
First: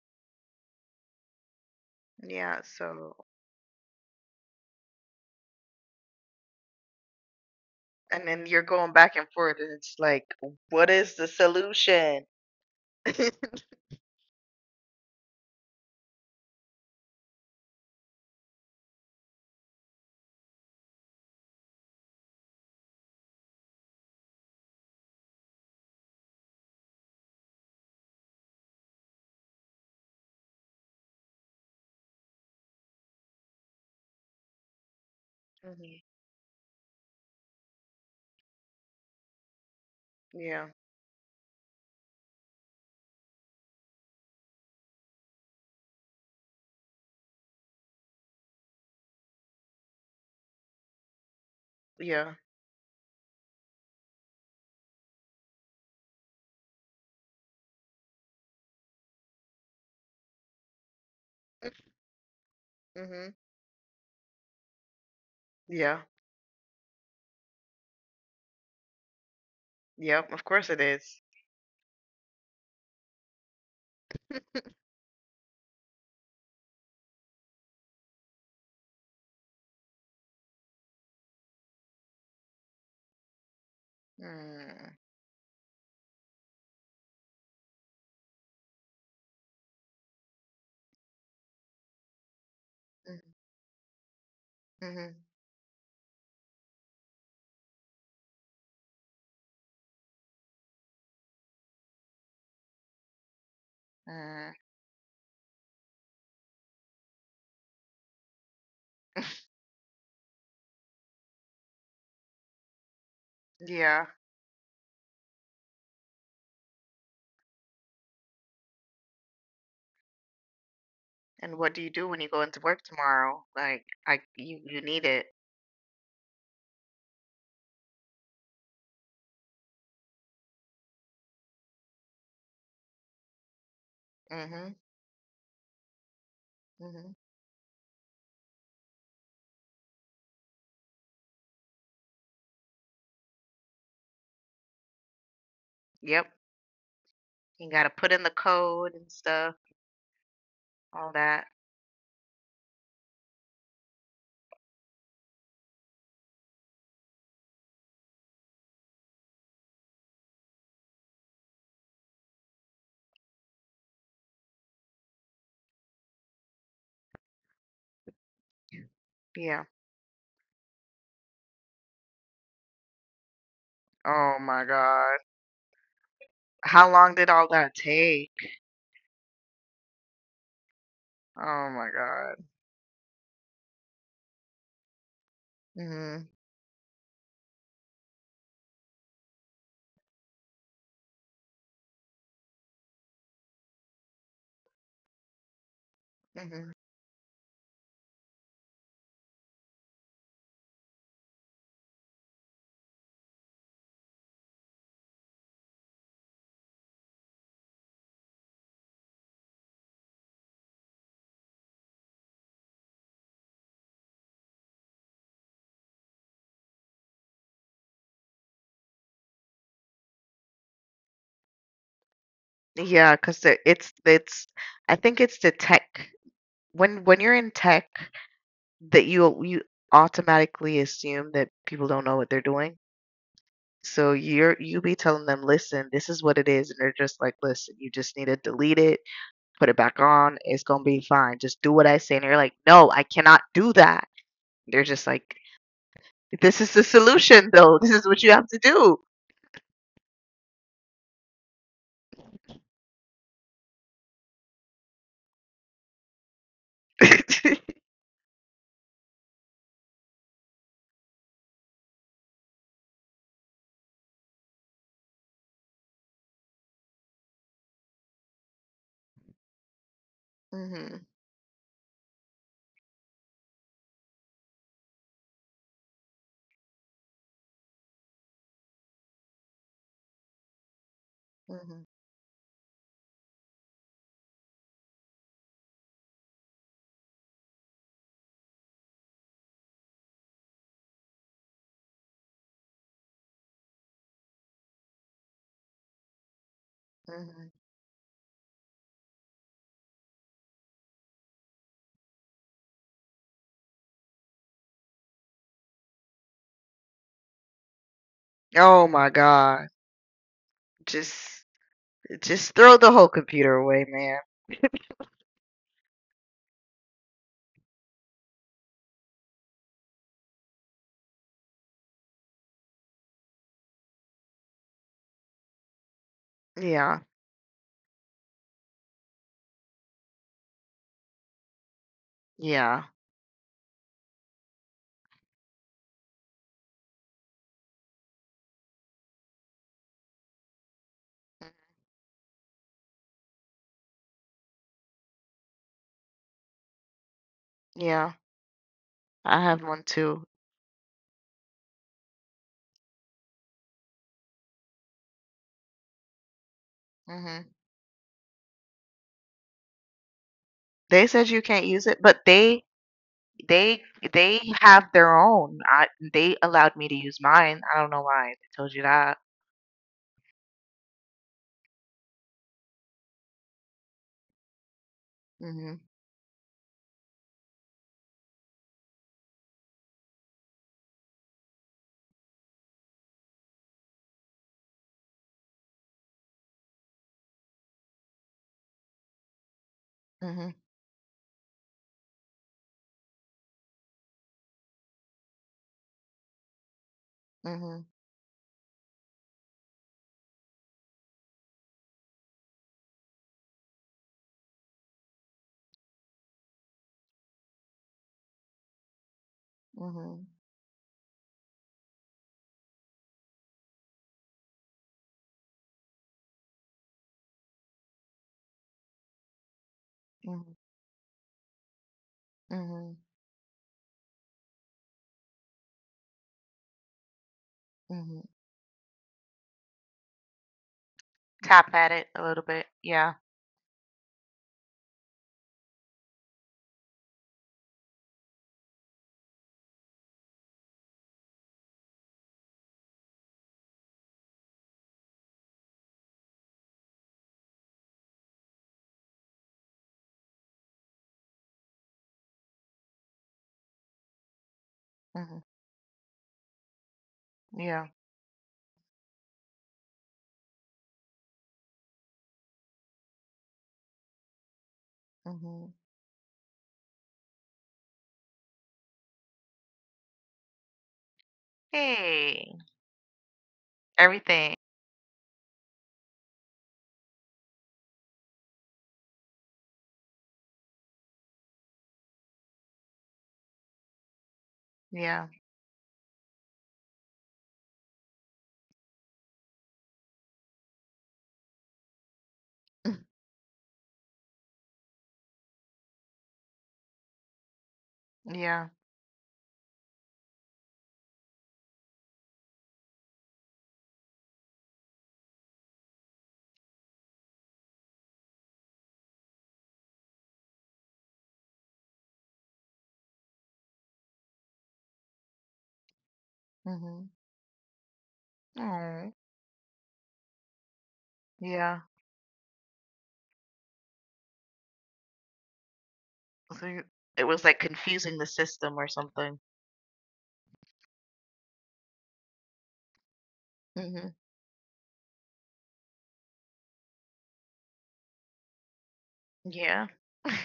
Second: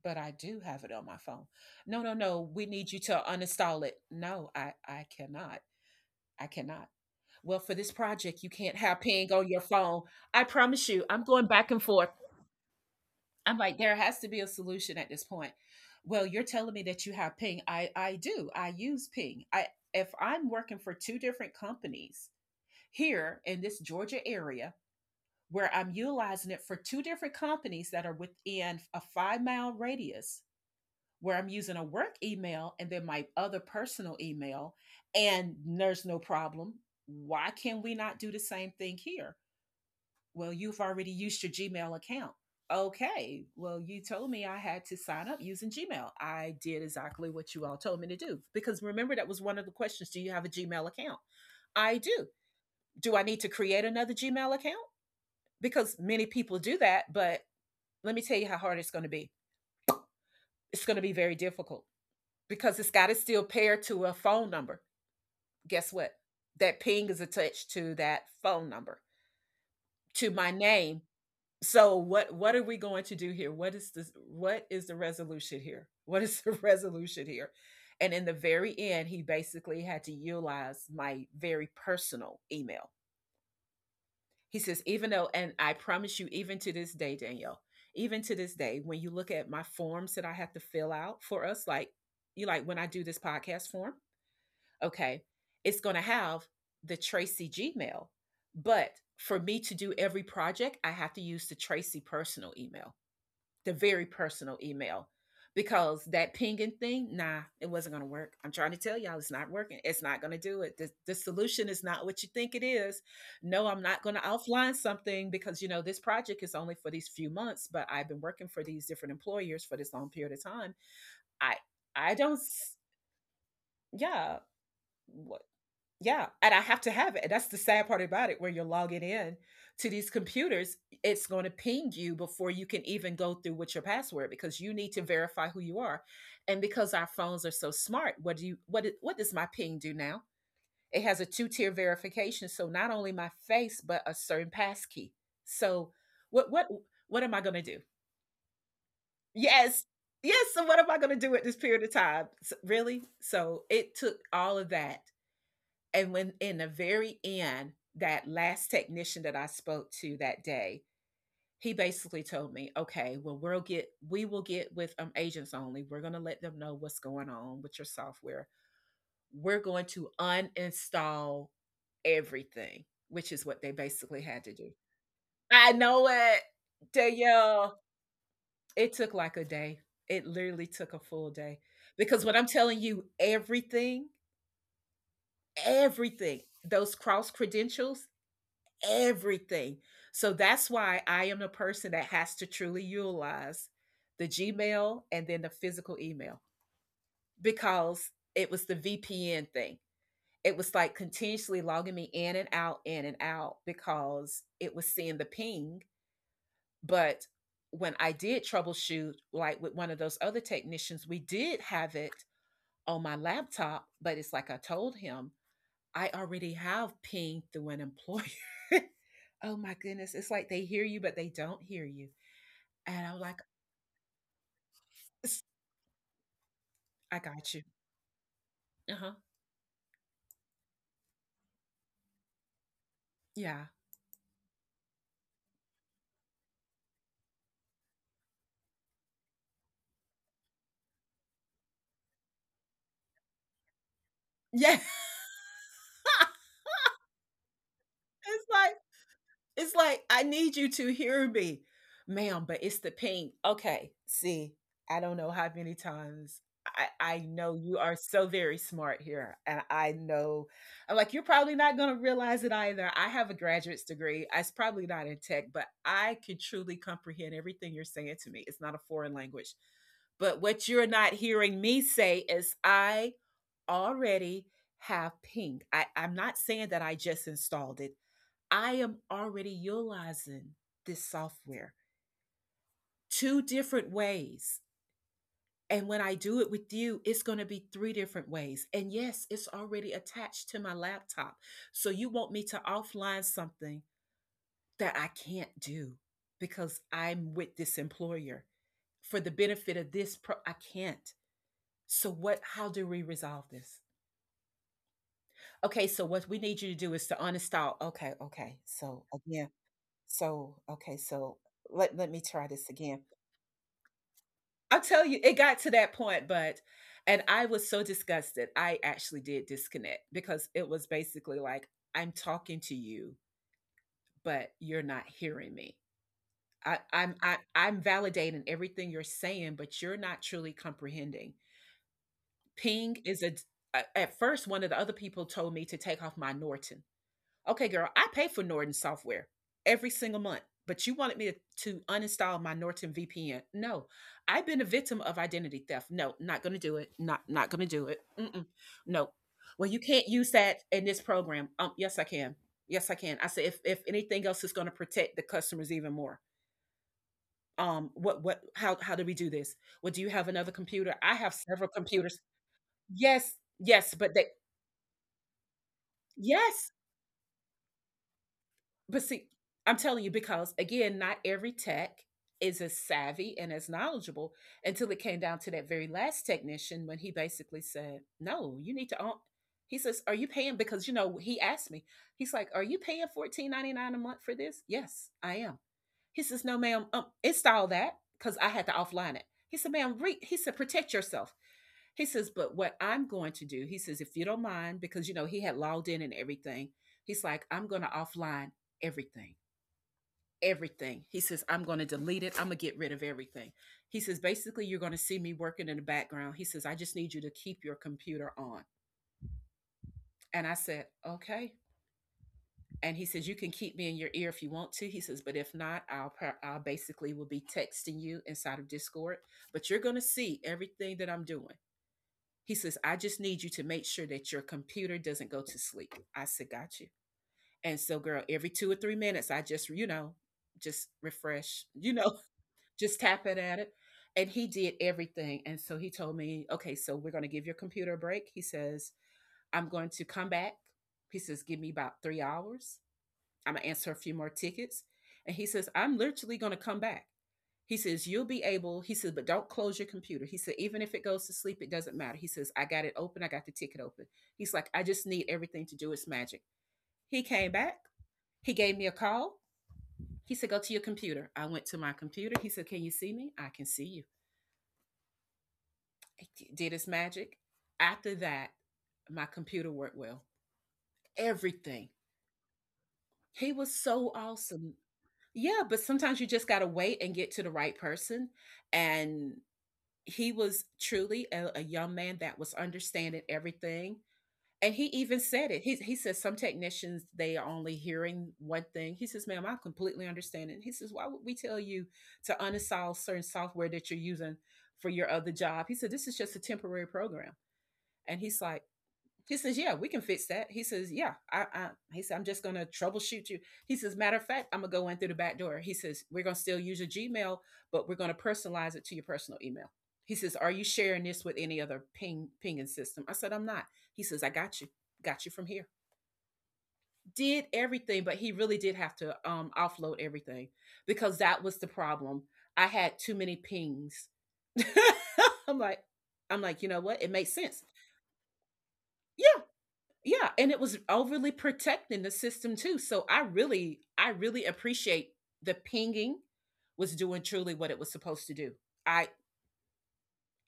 But I do have it on my phone. No, no, no. Yeah. We need you So to uninstall it. No, I cannot. I cannot. Well, for this and then project, you you're can't going have back and ping on forth, your and it's phone. like, I what promise you, is I'm the going back and forth. solution? I'm like, there has to be a solution at this point. Well, you're telling me that you have Ping. I do. I use Ping. I, if I'm working for two different companies here in this Georgia area where I'm utilizing it for two different companies that are within a 5-mile radius, where I'm using a work email and then my other personal email, and Mhm. there's no problem, why can we not do the same thing here? Well, Yeah, you've already used your Gmail account. Okay, well, you told me I had to sign up using Gmail. I did exactly what you all told me to do. Because remember, that was one of the questions: do you have a Gmail account? I do. yeah, Do I need to create another Gmail account? Because many people do that, but let me tell you how hard it's going to be. It's going to be very difficult because it's got to hmm, still pair to a phone number. Guess yeah, what? That ping is attached to that phone number, yep. to Of my course it is. name, so what are we going to do here? What is this? What is the resolution here? What is the resolution here? And in the very end, he basically had to utilize my very personal email. He says, Mm, even though, and I promise you, even to this day, Danielle, even to this day, when you look at my forms that I have to fill out for us, like, you, like, when I do this podcast form, mm-hmm, okay, it's going to have the Tracy Gmail, but for me to do every project, I have to use the Tracy personal email, the very mm, personal email, because that pinging thing, nah, it wasn't going to work. I'm trying to tell y'all, it's not working. It's not going to do it. The solution is not what you think it is. No, I'm not yeah. going to offline something because, you know, this project is only for these few months, but I've been working for these different employers for this long period of time. I, And what do you do I when you don't, go into s- work tomorrow? Like, I Yeah. you you need it. Yeah, and I have to have it. And that's the sad part about it, where you're logging in to these computers, it's going to ping you before you can even go through with your password, because you Hmm. need to verify who you are. And because our Hmm. phones are so smart, what do you, what does my ping do now? It has a two-tier verification, so not only my face but a certain passkey. So Yep. what what am I going to You do? gotta put in the code and stuff, Yes. Yes, so what am I all going to do at that. this period of time? Really? So it took all of that. And when in the very end, that last technician that I spoke to that day, he basically told me, "Okay, well, we will get with agents only. We're going to let them know what's going on with your software. We're Yeah. going to uninstall everything," which is what they basically Oh had to my do. God. I know it, How long did all that Danielle. take? It took like a day. It literally took a full day Oh my because God. what I'm telling you, everything, Hmm. everything, those cross credentials, everything. So that's why I am the person that has to truly utilize the Gmail and then the physical email, Hmm. because it was the VPN thing. It was like continuously logging me in and out, in and out, because it was seeing the ping. But when I did troubleshoot, like with one of those other technicians, we did have it on my laptop, but it's like I told him, I already have pinged through an employer. Oh my goodness. It's like they hear you, but they don't hear you. And Yeah, I'm cause like, it's I think it's "S- the tech when I you're in got you. tech Uh that huh. you automatically assume that people don't know what they're doing. Yeah. So you be telling them, "Listen, this is what it is." And they're just like, "Listen, you just need to delete it, put it back on. It's gonna be fine. Just do what I say." And you're like, "No, I cannot do that." Yeah. They're it's just like, "This is the solution though. This is what you have to like, do." it's like, I need you to hear me. Ma'am, but it's the pink. Okay. See, I don't know how many times I know you are so very smart here. And I know, I'm like, you're probably not going to realize it either. I have a graduate's degree. It's probably not in tech, but I can truly comprehend everything you're saying to me. It's not a foreign language. But what you're Mhm. not hearing me say is, I already have pink. I'm not saying that I just installed it. I am already utilizing this software Mhm. two different ways. And when I do it with you, it's going to be three different ways. And yes, it's already attached to my laptop. So you want me to offline something that I can't do because I'm Mhm. with this employer for the benefit of this I can't. So what, how do we resolve this? Okay, so what we need you to do is to uninstall. Okay, okay. Oh So my again, God. so okay, so Just let me try Just this throw the again. whole computer away, man. I'll tell you, it got to that point, but and I was so disgusted. I actually did disconnect because it was basically like, I'm talking to you, but you're not hearing me. I, Yeah, I'm I, I'm validating everything you're saying, but you're not truly comprehending. yeah, Ping is a. a- At first, one of the other people told me to take off my Norton. Okay, girl, I pay for Norton software every single month, but you wanted me to, mm, to uninstall my Norton VPN. No, I've been a victim of identity theft. No, not gonna do it. Not gonna do it. yeah. Mm-mm. No. I have Well, you one can't too. use that in this program. Yes, I can. Yes, I can. I said if anything else is gonna protect the customers even more. Hmm. What how do we do this? Well, do you have another computer? They I said have you can't several use it, computers. but Yes, they yes, but they they have their own. I they yes, allowed me to use mine. I don't know why they told you but that. see, I'm telling you because again, not every tech is as savvy and as knowledgeable until it came down to that Hmm. very last technician when he basically said, "No, you need to own." He says, "Are you paying?" Because you know he asked me. He's like, "Are you paying 14.99 a month for this?" Yes, I am. He says, "No, ma'am. It's that because I had to offline it." He said, "Ma'am, re-, he said, Hmm. protect yourself." He says, "But what I'm going to do," he says, "if you don't mind, because you know he had logged in and everything." He's like, "I'm going Hmm. to offline everything, everything." He says, "I'm going to delete it. I'm going to get rid of everything." He says, "Basically, you're going to see me working in the background." He says, "I just need you to keep your computer on." Hmm. And I said, "Okay." And he says, you can keep me in your ear if you want to, he says, but if not, I'll basically will be texting you inside of Discord, but you're going to see Hmm. everything that I'm doing. He says, I Hmm. just need you to make sure that your computer doesn't go to sleep. I said, got you. And so girl, Hmm. every 2 or 3 minutes, I just, you know just refresh Tap you at it know a little bit. Just Yeah. tap it at it. And he did everything, and so he told me, okay, so we're going to give your computer a break. He says, I'm going to come back. He says, give me about 3 hours. I'm gonna answer a few more tickets. And he says, I'm literally gonna come back. He says, you'll be able, he said, but don't close your computer. He said, even if it goes to sleep, it doesn't matter. He says, I got it open. I got the ticket open. He's like, I just need Hmm. everything to do its magic. He came back. Yeah. He gave me a call. He said, go to your computer. I went to my computer. He said, can you see me? I can see you. Hmm. It did its magic. After that, my computer worked well. Everything. Hey, He was so everything. awesome. Yeah, but sometimes you just gotta wait and get to the right person, and he was truly a young man that was understanding everything, and he even Yeah. said it. He says some technicians, they are only hearing one thing. He says, "Ma'am, I completely understand it." And he says, "Why would we tell you to uninstall certain software that you're using for your other job?" He said, "This is just a temporary program." And he's like, Yeah. he says, "Yeah, we can fix that." He says, "Yeah, I." He said, "I'm just gonna troubleshoot you." He says, "Matter of fact, I'm gonna go in through the back door." He says, "We're gonna still use your Gmail, but we're gonna personalize it to your personal email." He says, "Are you sharing this with any other pinging system?" I said, "I'm not." He says, "I got you from here." Hmm. Did everything, but he really did have Oh. to offload everything because that was the Yeah. problem. I had too many pings. I'm like, I'm like, you know So what? It it makes was, like, sense. confusing the system or something. Yeah. Yeah, and it was overly protecting the system too. So I Mhm. really appreciate the pinging was doing truly what it was supposed to do. I Yeah.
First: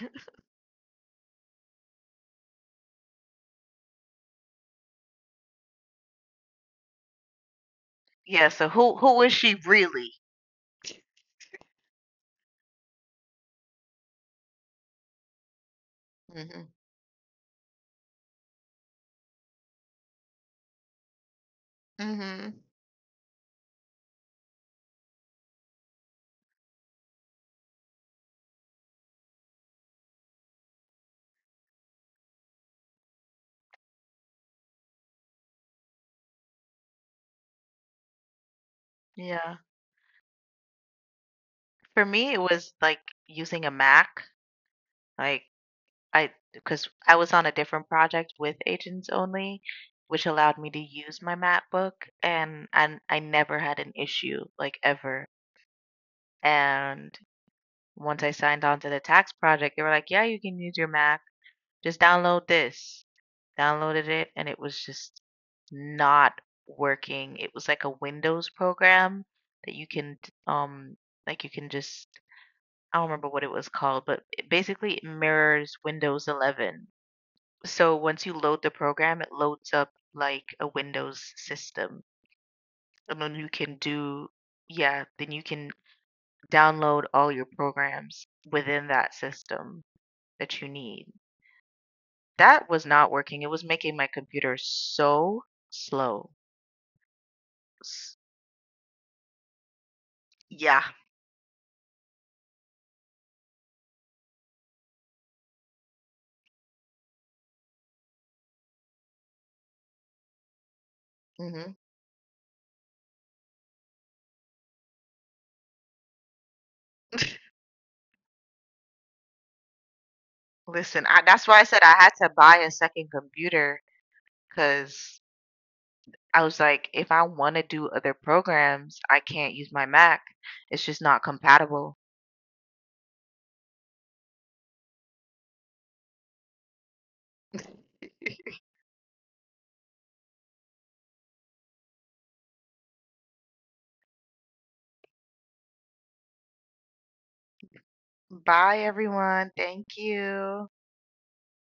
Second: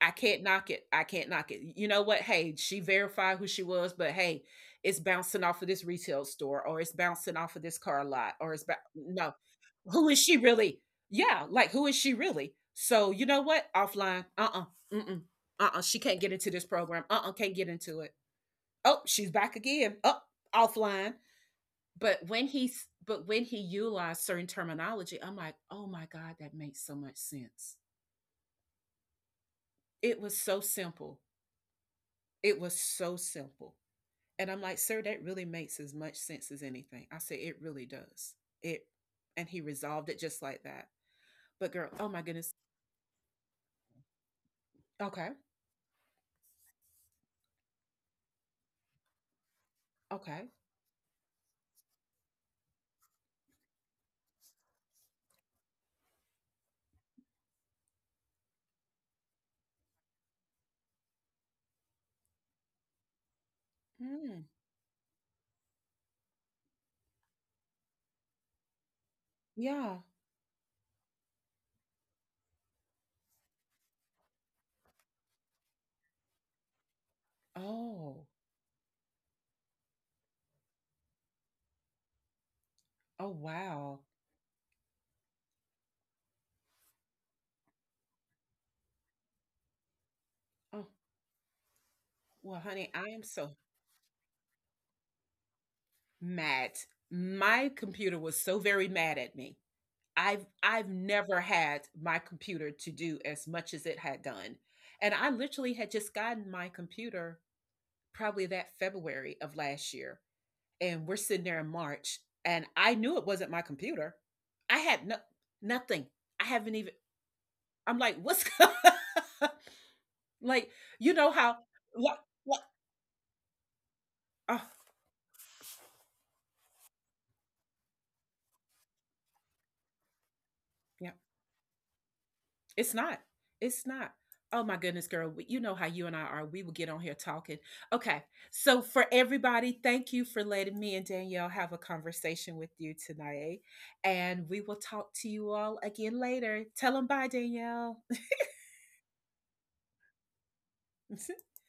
I can't knock it. I can't knock it. You know what? Hey, she verified who she was, but hey, it's bouncing off of this retail store, or it's bouncing off of this car lot, Yeah, or it's so who is no. she Who really? is she really? Yeah, like who is she really? So you know what? Offline. Uh-uh. She can't get into this Mhm. program. Can't get into it. Oh, she's back again. Oh, offline. But when Mhm. he's but when he utilized certain terminology, I'm like, oh my God, that makes so much sense. It was so simple. It was so simple. And I'm like, sir, that really makes as much sense as anything. I say it really does. It And Yeah. he resolved it just like that. But girl, For oh my me, it goodness. was, like, using a Mac, Okay. like, because I was on a different project with Agents Only, which Okay. allowed me to use my MacBook, and I never had an issue, like, ever, and once I signed on to the tax project, they were like, "Yeah, you can use your Mac. Just download this." Downloaded it Mm, and it was just not working. It was like a Windows program that you yeah. can um like you can just I don't remember what it was called, but it basically it mirrors Windows 11. So once Oh. you load the program, it loads up like a Windows system. And Oh then you can wow. do, yeah, then you can download all your programs within that system that you Oh need. well, That was honey, I not am working. It so was making my computer so slow. mad. My S- computer was so very mad at me. I've Yeah. I've never had my computer to do as much as it had done, and I literally had just gotten my computer probably that February of last year, and we're sitting there in Hmm. March, and I knew it wasn't my computer. I had no nothing. I haven't even, I'm like, "What's" like, Listen, you know that's how why I said I had what to buy what a second computer oh, because I was like, if I want to do other programs, I can't use my Mac. It's just yeah. not compatible. It's not. It's not. Oh my goodness, girl. You know how you and I are. We will get on here talking. Okay. So, for everybody, thank you for letting me and Danielle have a conversation with you tonight. And we will talk to you all again later. Tell them bye, Danielle. Bye, everyone. Thank you.